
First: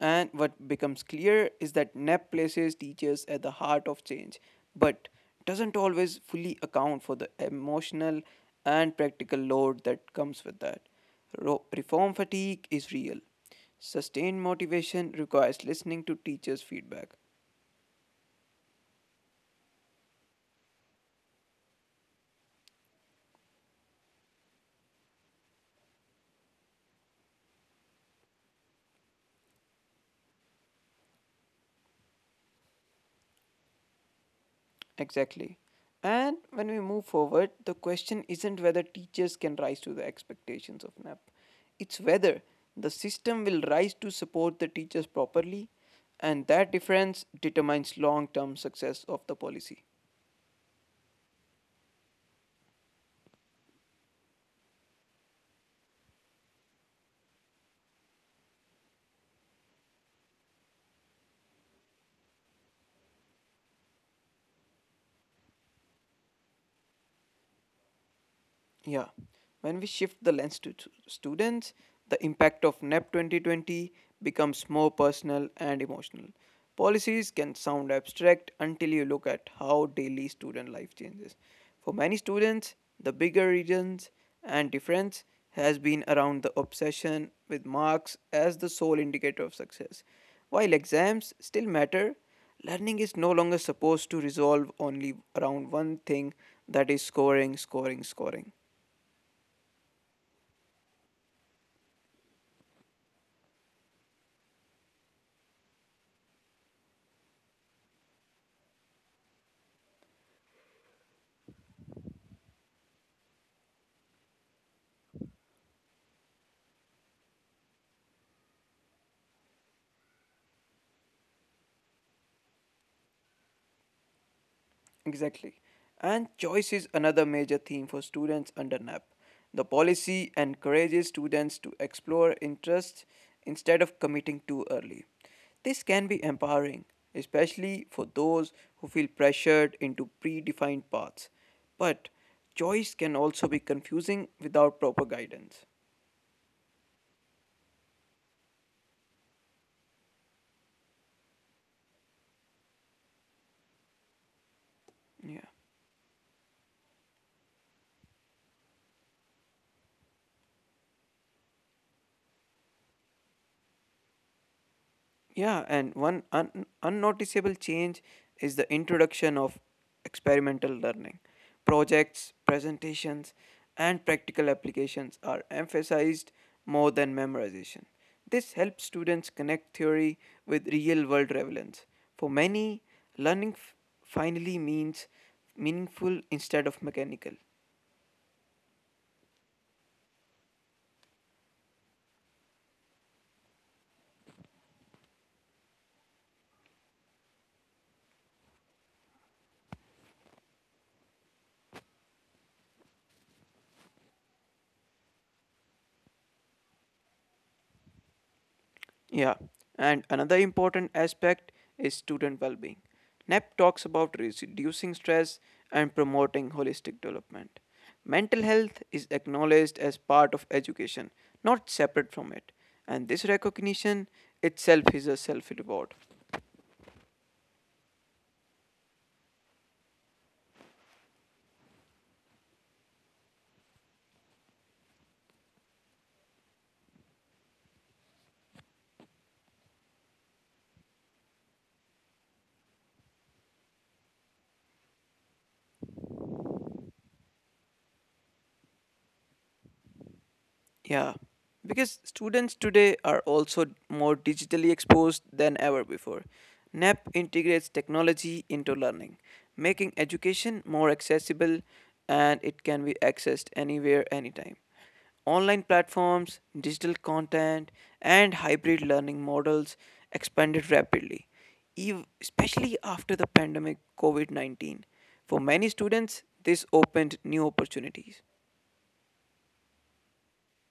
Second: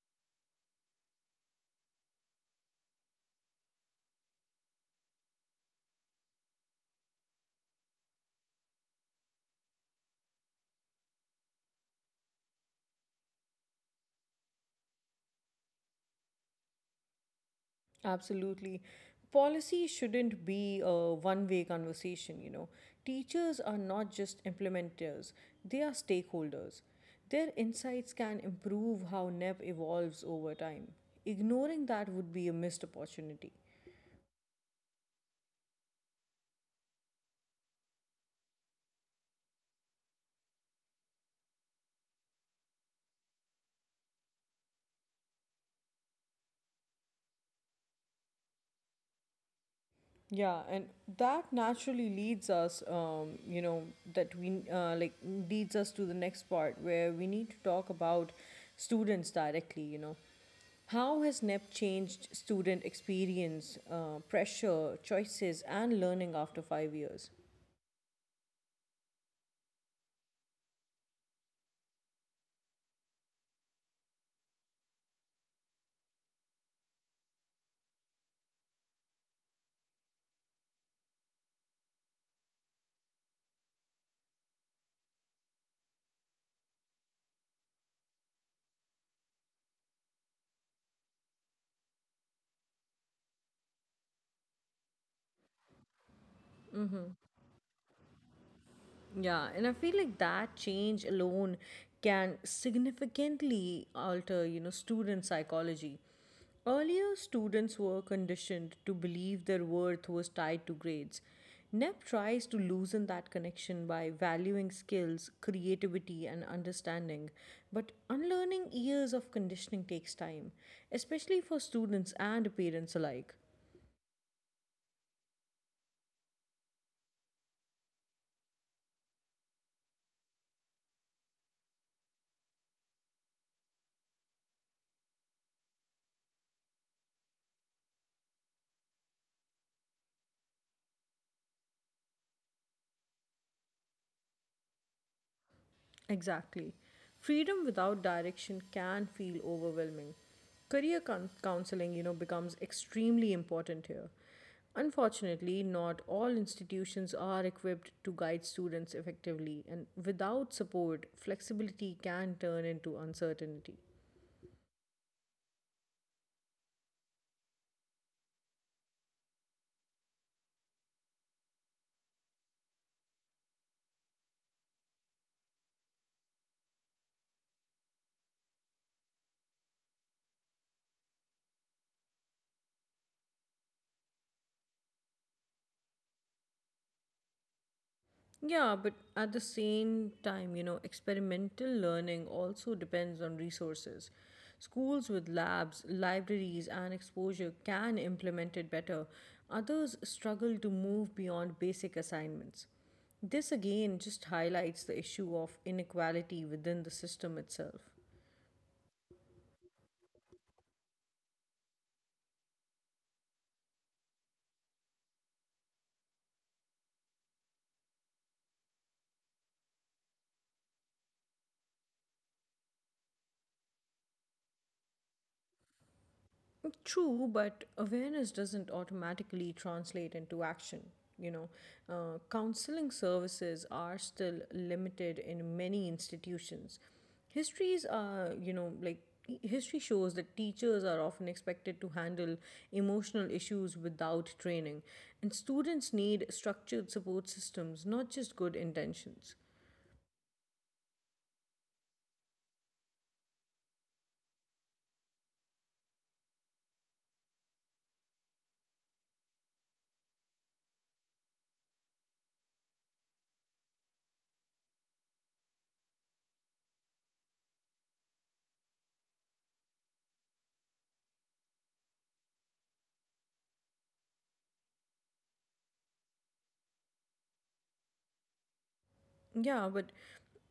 Speaker 1: And what becomes clear is that NEP places teachers at the heart of change, but doesn't always fully account for the emotional and practical load that comes with that. Reform fatigue is real. Sustained motivation requires listening to teachers' feedback.
Speaker 2: Absolutely. Policy shouldn't be a one way conversation, Teachers are not just implementers, they are stakeholders. Their insights can improve how NEP evolves over time. Ignoring that would be a missed opportunity.
Speaker 1: Exactly. And when we move forward, the question isn't whether teachers can rise to the expectations of NAP. It's whether the system will rise to support the teachers properly, and that difference determines long term success of the policy.
Speaker 2: Yeah, and that naturally leads us, that we like leads us to the next part where we need to talk about students directly, How has NEP changed student experience, pressure, choices, and learning after 5 years?
Speaker 1: Yeah. When we shift the lens to students, the impact of NEP 2020 becomes more personal and emotional. Policies can sound abstract until you look at how daily student life changes. For many students, the bigger reasons and difference has been around the obsession with marks as the sole indicator of success. While exams still matter, learning is no longer supposed to resolve only around one thing, that is scoring, scoring, scoring.
Speaker 2: Yeah, and I feel like that change alone can significantly alter, student psychology. Earlier, students were conditioned to believe their worth was tied to grades. NEP tries to loosen that connection by valuing skills, creativity, and understanding. But unlearning years of conditioning takes time, especially for students and parents alike.
Speaker 1: Exactly. And choice is another major theme for students under NAP. The policy encourages students to explore interests instead of committing too early. This can be empowering, especially for those who feel pressured into predefined paths. But choice can also be confusing without proper guidance.
Speaker 2: Exactly. Freedom without direction can feel overwhelming. Career coun counseling, becomes extremely important here.
Speaker 1: Yeah.
Speaker 2: Unfortunately, not all institutions are equipped to guide students effectively, and without support, flexibility can turn into uncertainty.
Speaker 1: Yeah, and one unnoticeable change is the introduction of experimental learning. Projects, presentations, and practical applications are emphasized more than memorization. This helps students connect theory with real world relevance. For many, learning finally means meaningful instead of mechanical.
Speaker 2: Yeah, but at the same time, experimental learning also depends on resources. Schools with labs, libraries, and exposure can implement it better. Others struggle to move beyond basic assignments. This again just highlights the issue of inequality within the system itself.
Speaker 1: Yeah, and another important aspect is student well being. NEP talks about reducing stress and promoting holistic development. Mental health is acknowledged as part of education, not separate from it. And this recognition itself is a self reward.
Speaker 2: True, but awareness doesn't automatically translate into action. You know, counseling services are still limited in many institutions. Histories are, you know, like history shows that teachers are often expected to handle emotional issues without training, and students need structured support systems, not just good intentions.
Speaker 1: Yeah, because students today are also more digitally exposed than ever before. NAP integrates technology into learning, making education more accessible, and it can be accessed anywhere, anytime. Online platforms, digital content, and hybrid learning models expanded rapidly, especially after the pandemic COVID 19. For many students, this opened new opportunities.
Speaker 2: Yeah, but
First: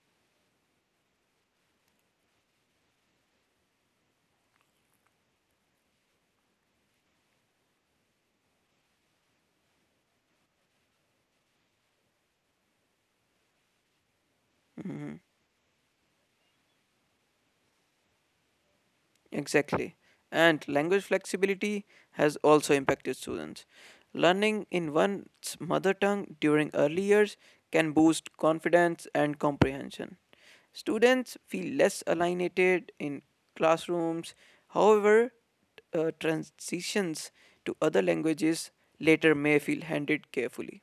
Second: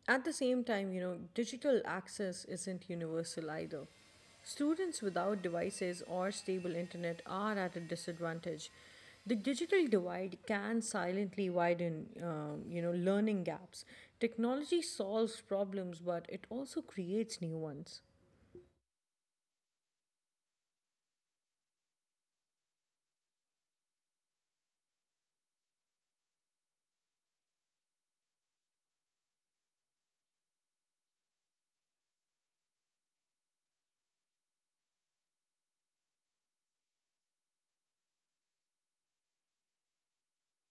Speaker 2: at the same time, digital access isn't universal either. Students without devices or stable internet are at a disadvantage. The digital divide can silently widen, learning gaps. Technology
Speaker 1: Mm-hmm.
Speaker 2: solves problems, but it also creates new ones.
Speaker 1: Exactly. And language flexibility has also impacted students. Learning in one's mother tongue during early years can boost confidence and comprehension. Students feel less alienated in classrooms. However, transitions to other languages later may feel handled carefully.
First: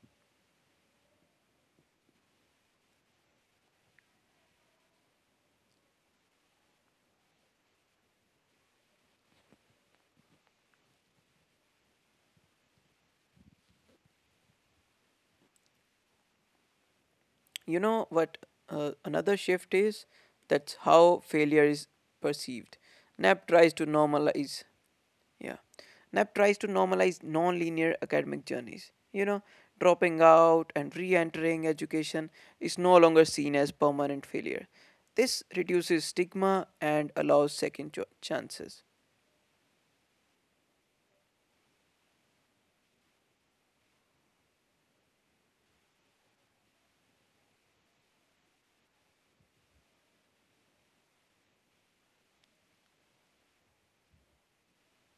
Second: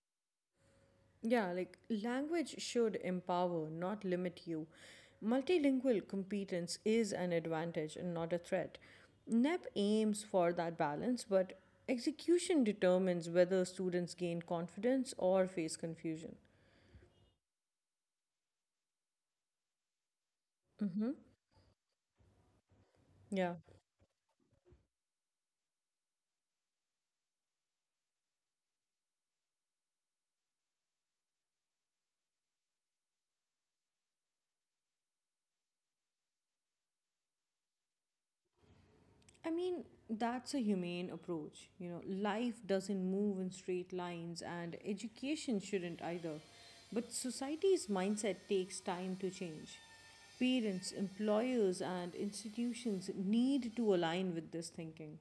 Speaker 2: Yeah, like language should empower, not limit you. Multilingual competence is an advantage and not a threat. NEP aims for that balance, but execution determines whether students gain confidence or face confusion.
Speaker 1: You know what, another shift is that's
Speaker 2: Mm-hmm.
Speaker 1: how failure is perceived. Nap
Speaker 2: Yeah.
Speaker 1: tries to normalize Yeah, NAP tries to normalize non-linear academic journeys, you know. Dropping out and re-entering education is no longer seen as permanent failure. This reduces stigma and allows second chances.
Speaker 2: I mean, that's a humane approach. You know, life doesn't move in straight lines, and education shouldn't either. But society's mindset takes time to change. Parents, employers, and institutions need to align with this thinking.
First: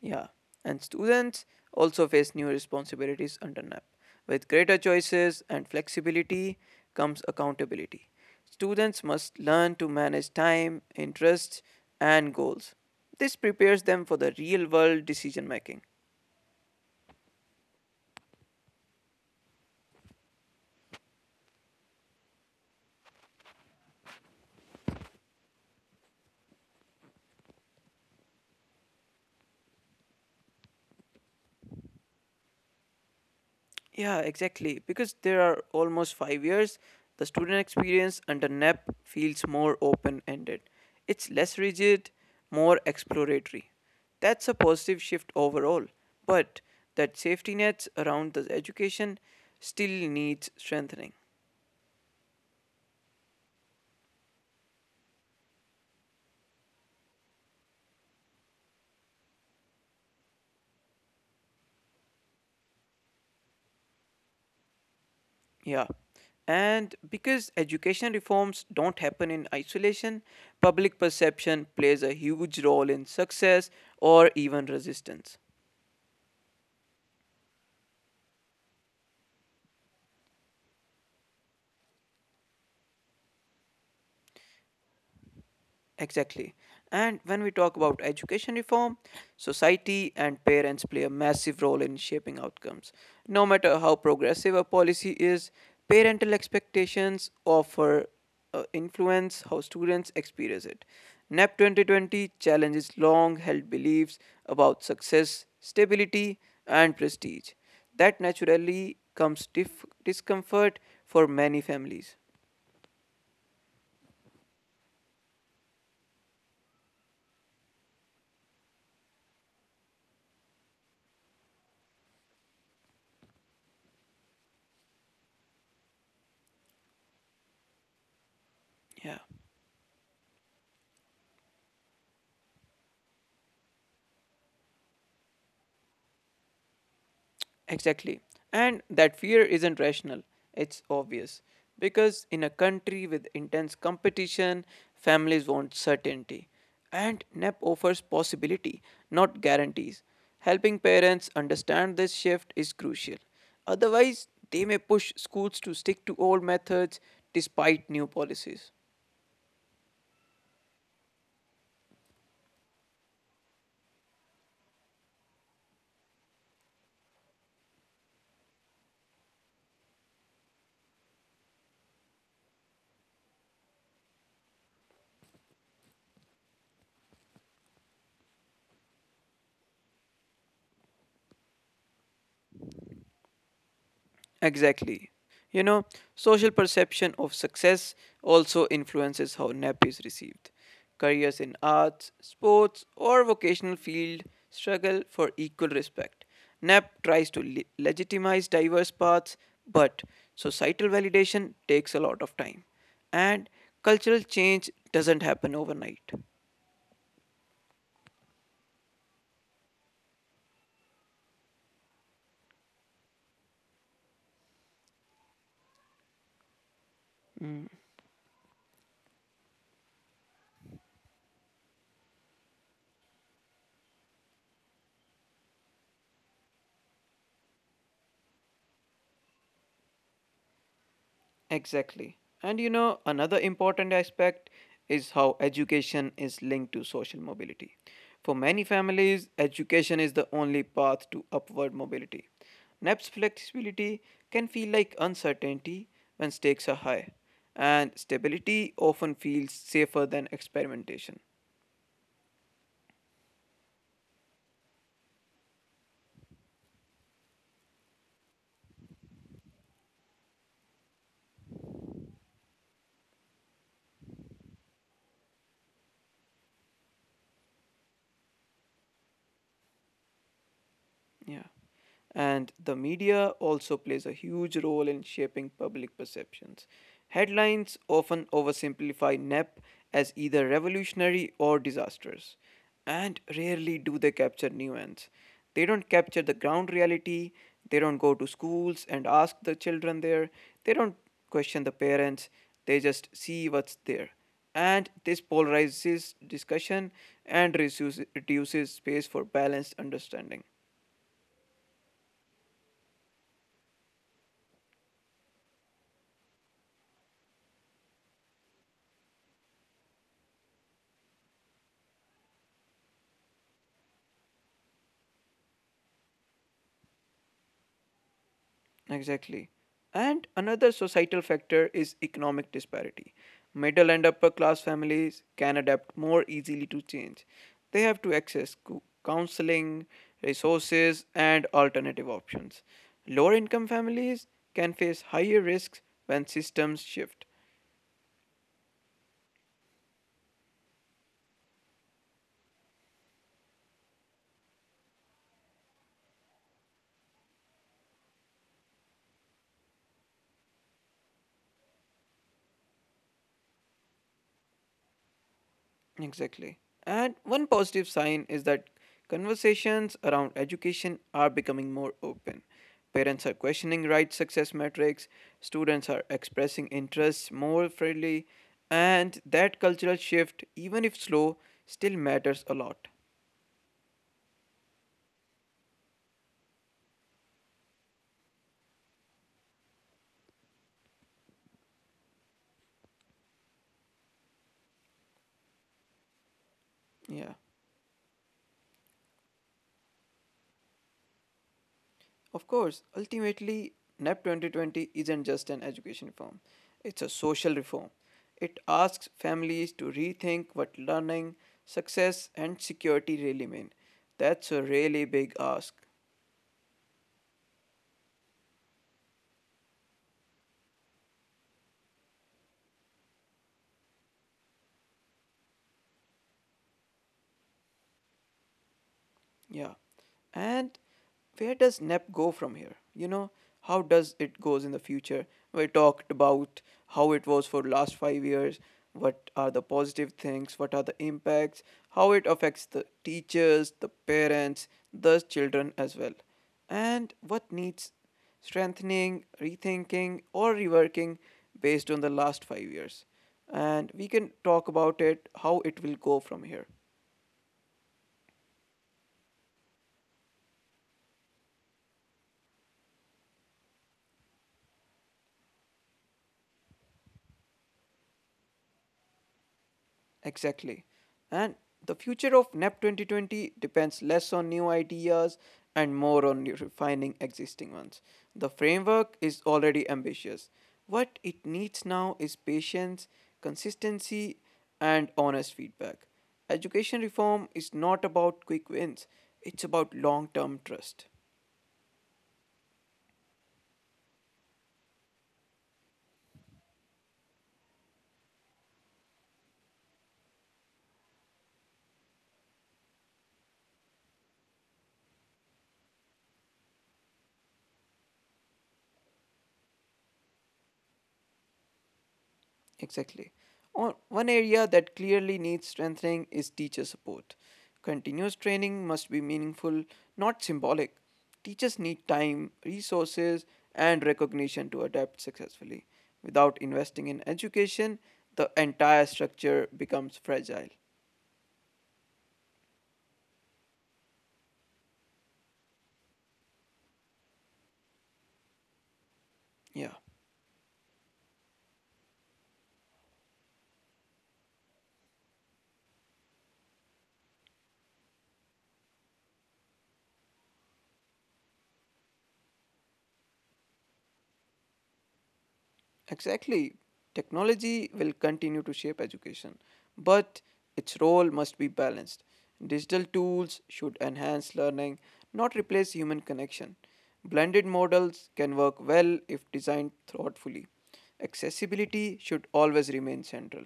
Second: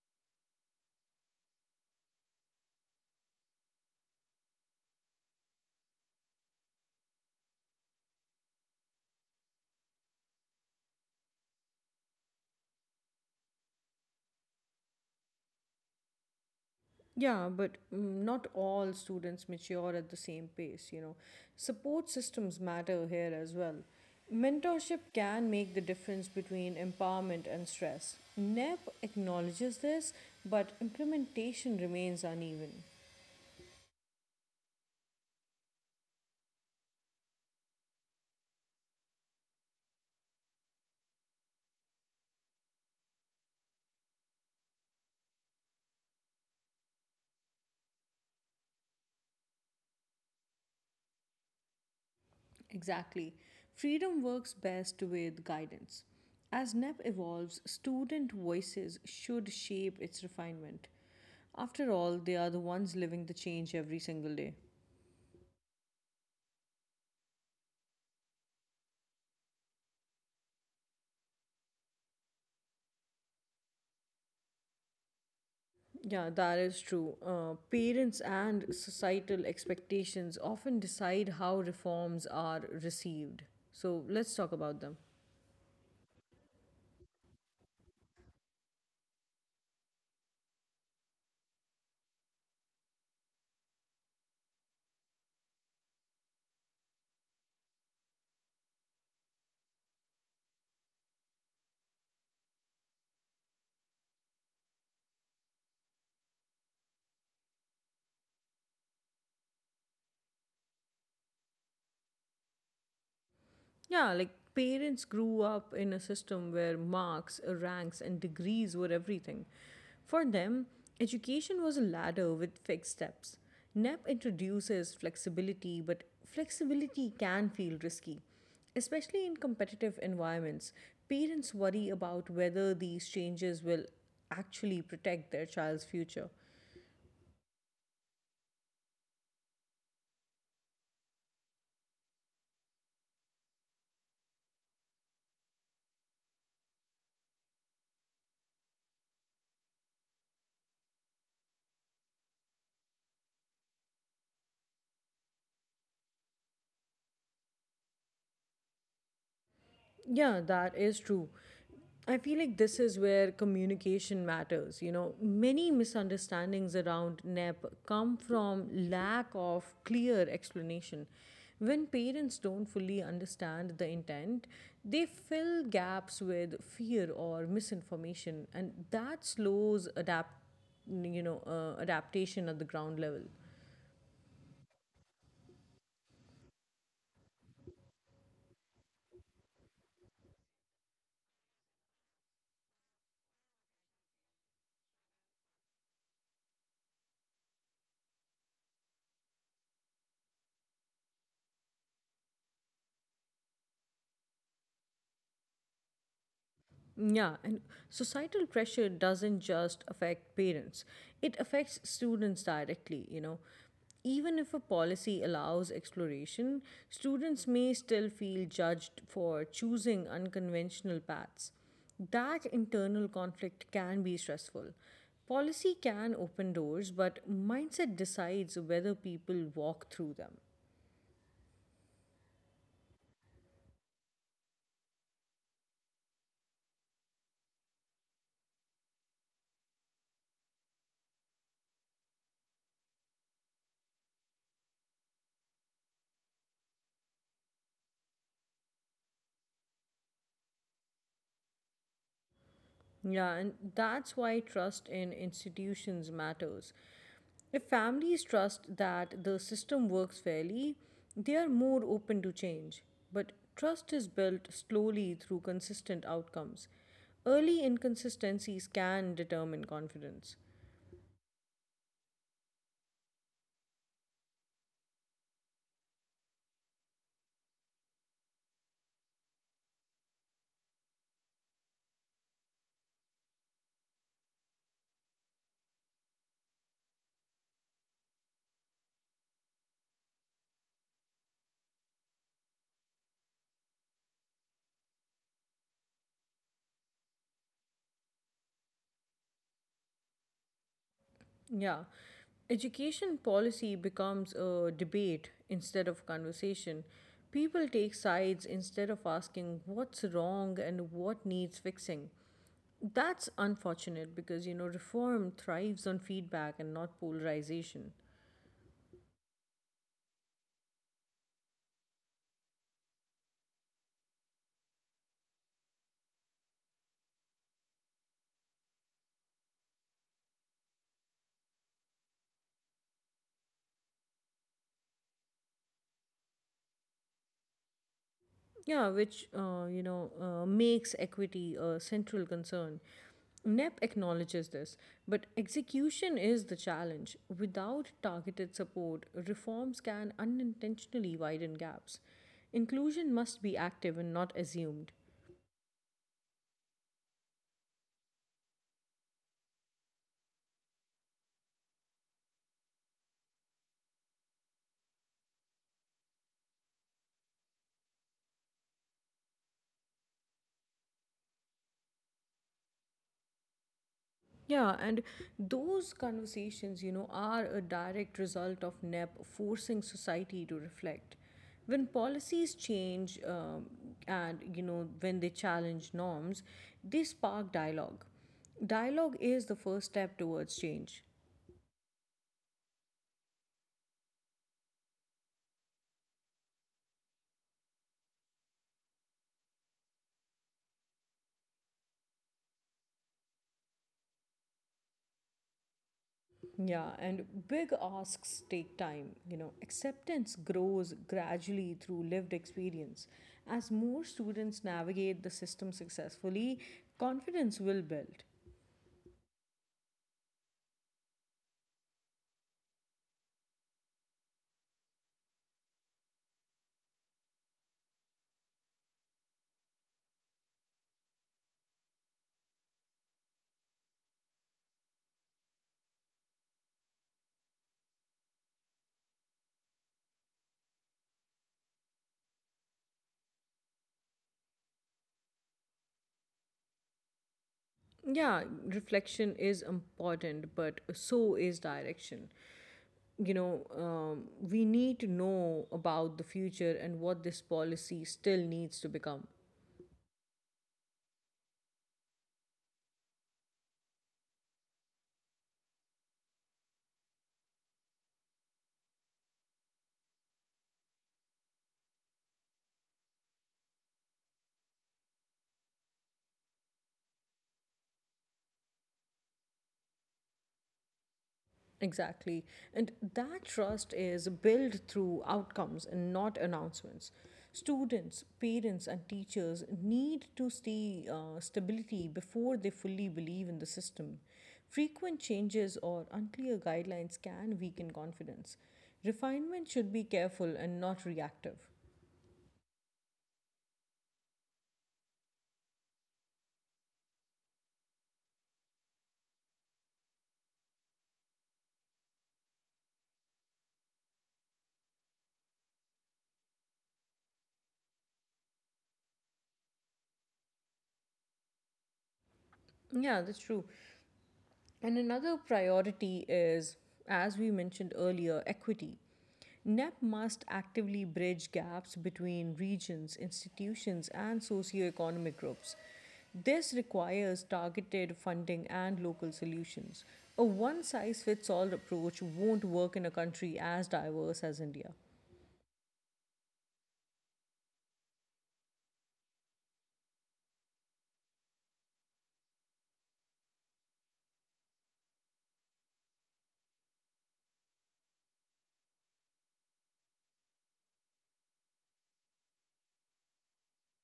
Speaker 1: Yeah, and students also face new responsibilities under NAP. With greater choices and flexibility comes accountability. Students must learn to manage time, interests, and goals. This prepares them for the real world decision making.
Speaker 2: Yeah, but not all students mature at the same pace, Support systems matter here as well. Mentorship can make the difference between empowerment and stress. NEP acknowledges this, but implementation remains uneven.
Speaker 1: Yeah, exactly. Because there are almost 5 years, the student experience under NEP feels more open ended. It's less rigid, more exploratory. That's a positive shift overall, but that safety nets around the education still needs strengthening.
Speaker 2: Exactly. Freedom works best with guidance. As NEP evolves, student voices should shape its refinement. After all, they are the ones living the change every single day.
Speaker 1: Yeah. And because education reforms don't happen in isolation, public perception plays a huge role in success or even resistance.
Speaker 2: Yeah, that is true. Parents and societal expectations often decide how reforms are received. So let's talk about them.
Speaker 1: Exactly. And when we talk about education reform, society and parents play a massive role in shaping outcomes. No matter how progressive a policy is, parental expectations offer influence how students experience it. NEP 2020 challenges long held beliefs about success, stability, and prestige. That naturally comes discomfort for many families.
Speaker 2: Yeah, like parents grew up in a system where marks, ranks, and degrees were everything. For them, education was a ladder with fixed steps. NEP introduces flexibility, but flexibility can feel risky. Especially in competitive
Speaker 1: Yeah.
Speaker 2: environments, parents worry about whether these changes will actually protect their child's future.
Speaker 1: Exactly. And that fear isn't rational, it's obvious. Because in a country with intense competition, families want certainty. And NEP offers possibility, not guarantees. Helping parents understand this shift is crucial. Otherwise, they may push schools to stick to old methods despite new policies.
Speaker 2: Yeah, that is true. I feel like this is where communication matters. You know, many misunderstandings around NEP come from lack of clear explanation. When parents don't fully understand the intent, they fill gaps with fear or misinformation, and that slows adapt, adaptation at the ground level.
Speaker 1: Exactly. You know, social perception of success also influences how NEP is received. Careers in arts, sports, or vocational field struggle for equal respect. NEP tries to legitimize diverse paths, but societal validation takes a lot of time, and cultural change doesn't happen overnight.
Speaker 2: Yeah, and societal pressure doesn't just affect parents, it affects students directly, Even if a policy allows exploration, students may still feel judged for choosing unconventional paths. That internal conflict can be stressful. Policy can open doors, but mindset decides whether people walk through them.
Speaker 1: Exactly. And you know, another important aspect is how education is linked to social mobility. For many families, education is the only path to upward mobility. NAP's flexibility can feel like uncertainty when stakes are high, and stability often feels safer than experimentation.
Speaker 2: Yeah, and that's why trust in institutions matters. If families trust that the system works fairly, they are more open to change. But trust is built slowly through consistent outcomes. Early inconsistencies can determine confidence.
Speaker 1: Yeah. And the media also plays a huge role in shaping public perceptions. Headlines often oversimplify NEP as either revolutionary or disastrous, and rarely do they capture nuance. They don't capture the ground reality, they don't go to schools and ask the children there, they don't question the parents, they just see what's there. And this polarizes discussion and reduces space for balanced understanding.
Speaker 2: Yeah. Education policy becomes a debate instead of conversation. People take sides instead of asking what's wrong and what needs fixing. That's unfortunate because, reform thrives on feedback and not polarization.
Speaker 1: Exactly. And another societal factor is economic disparity. Middle and upper class families can adapt more easily to change. They have to access counseling, resources, and alternative options. Lower income families can face higher risks when systems shift.
Speaker 2: Yeah, which you know makes equity a central concern. NEP acknowledges this, but execution is the challenge. Without targeted support, reforms can unintentionally widen gaps. Inclusion must be active and not assumed.
Speaker 1: Exactly. And one positive sign is that conversations around education are becoming more open. Parents are questioning right success metrics, students are expressing interests more freely, and that cultural shift, even if slow, still matters a lot.
Speaker 2: Yeah, and those conversations, are a direct result of NEP forcing society to reflect. When policies change when they challenge norms, they
Speaker 1: Yeah.
Speaker 2: spark dialogue. Dialogue is the first step towards change.
Speaker 1: Of course, ultimately, NEP 2020 isn't just an education reform, it's a social reform. It asks families to rethink what learning, success, and security really mean. That's a really big ask.
Speaker 2: Yeah, and big asks take time. You know, acceptance grows gradually through lived experience. As more students navigate the system successfully, confidence will build.
Speaker 1: Yeah. And where does NEP go from here? You know, how does it goes in the future? We talked about how it was for last 5 years, what are the positive things, what are the impacts, how it affects the teachers, the parents, the children as well. And what needs strengthening, rethinking or reworking based on the last 5 years. And we can talk about it how it will go from here.
Speaker 2: Yeah, reflection is important, but so is direction. We need to know about the future and what this policy still needs to become.
Speaker 1: Exactly. And the future of NEP 2020 depends less on new ideas and more on refining existing ones. The framework is already ambitious. What it needs now is patience, consistency, and honest feedback. Education reform is not about quick wins, it's about long term trust.
Speaker 2: Exactly. And that trust is built through outcomes and not announcements. Students, parents, and teachers need to see stability before they fully believe in the system. Frequent changes or unclear guidelines can weaken confidence. Refinement should be careful and not reactive.
Speaker 1: Exactly. One area that clearly needs strengthening is teacher support. Continuous training must be meaningful, not symbolic. Teachers need time, resources, and recognition to adapt successfully. Without investing in education, the entire structure becomes fragile.
Speaker 2: Yeah, that's true. And another priority is, as we mentioned earlier, equity.
Speaker 1: Yeah.
Speaker 2: NEP must actively bridge gaps between regions, institutions, and socioeconomic groups. This requires targeted funding and local solutions. A one size fits all approach won't work in a country as diverse as India.
Speaker 1: Exactly. Technology will continue to shape education, but its role must be balanced. Digital tools should enhance learning, not replace human connection. Blended models can work well if designed thoughtfully. Accessibility should always remain central.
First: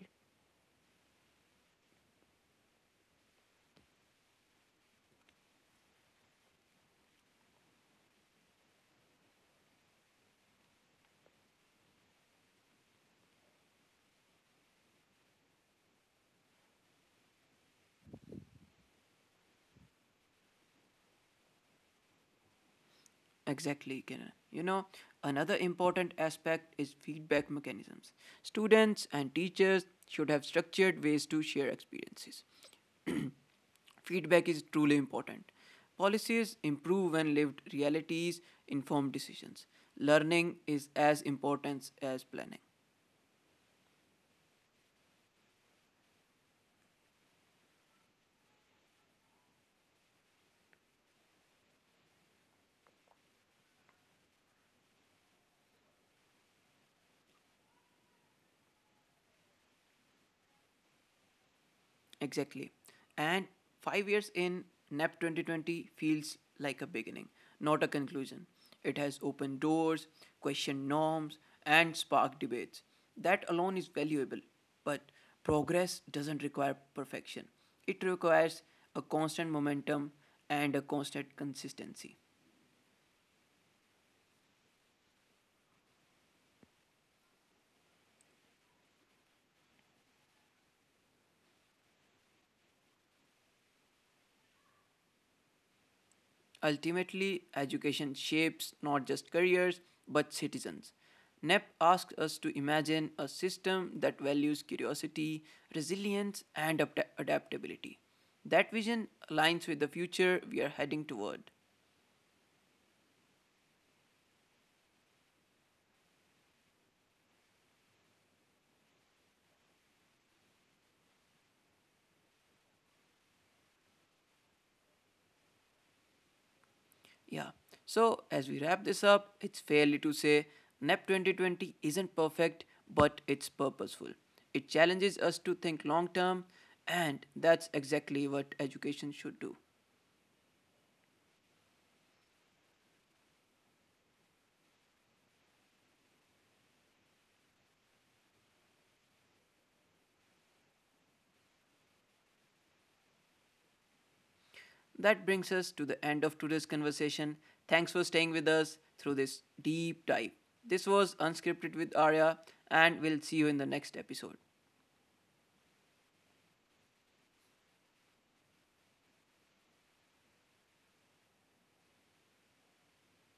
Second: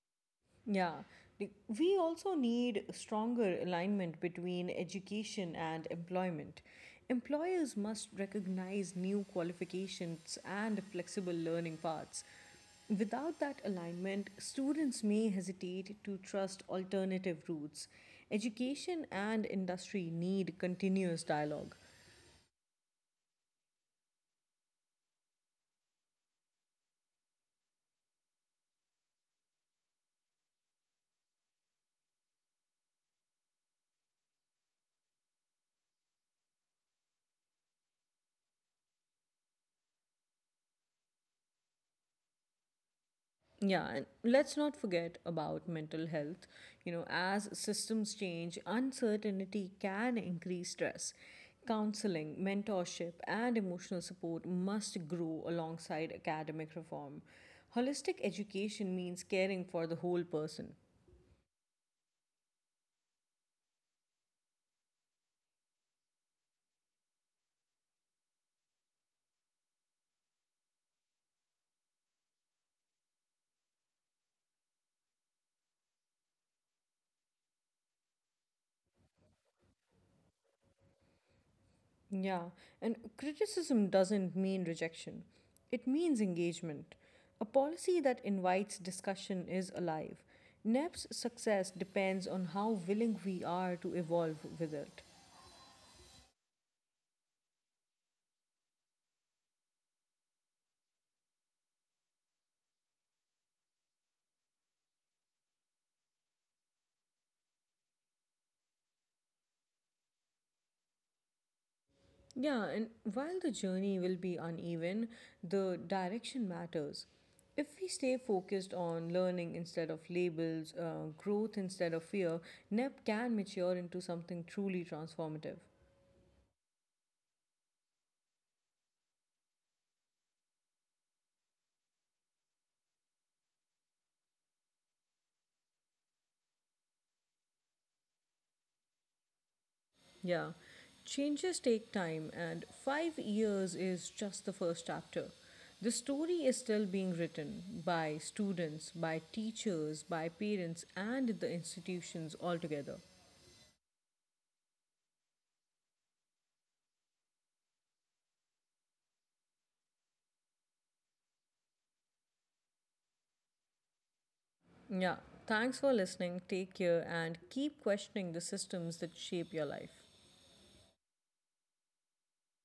Speaker 2: Yeah, like, we also need stronger alignment between education and employment. Employers must recognize new qualifications and flexible learning paths. Without that alignment, students may hesitate to trust alternative routes. Education and industry need continuous dialogue.
Speaker 1: Exactly, Kiran. You know, another important aspect is feedback mechanisms. Students and teachers should have structured ways to share experiences. Feedback is truly important. Policies improve when lived realities, informed decisions. Learning is as important as planning.
Speaker 2: Yeah, and let's not forget about mental health. You know, as systems change, uncertainty can increase stress. Counseling, mentorship, and emotional support must grow alongside academic reform. Holistic education means caring for the whole person.
Speaker 1: Exactly. And 5 years in NAP 2020 feels like a beginning, not a conclusion. It has opened doors, questioned norms, and sparked debates. That alone is valuable, but progress doesn't require perfection. It requires a constant momentum and a constant consistency.
Speaker 2: Yeah, and criticism doesn't mean rejection, it means engagement. A policy that invites discussion is alive. NEP's success depends on how willing we are to evolve with it.
Speaker 1: Ultimately, education shapes not just careers but citizens. NEP asks us to imagine a system that values curiosity, resilience, and adaptability. That vision aligns with the future we are heading toward.
Speaker 2: Yeah, and while the journey will be uneven, the direction matters. If we stay focused on learning instead of labels, growth instead of fear, NEP can mature into something truly transformative.
Speaker 1: Yeah. So, as we wrap this up, it's fairly to say NEP 2020 isn't perfect, but it's purposeful. It challenges us to think long term, and that's exactly what education should do.
Speaker 2: Yeah, changes take time, and 5 years is just the first chapter. The story is still being written by students, by teachers, by parents, and the institutions altogether.
Speaker 1: That brings us to the end of today's conversation. Thanks for staying with us through this deep dive. This was Unscripted with Arya, and we'll see you in the next episode.
Speaker 2: Yeah, thanks for listening. Take care and keep questioning the systems that shape your life.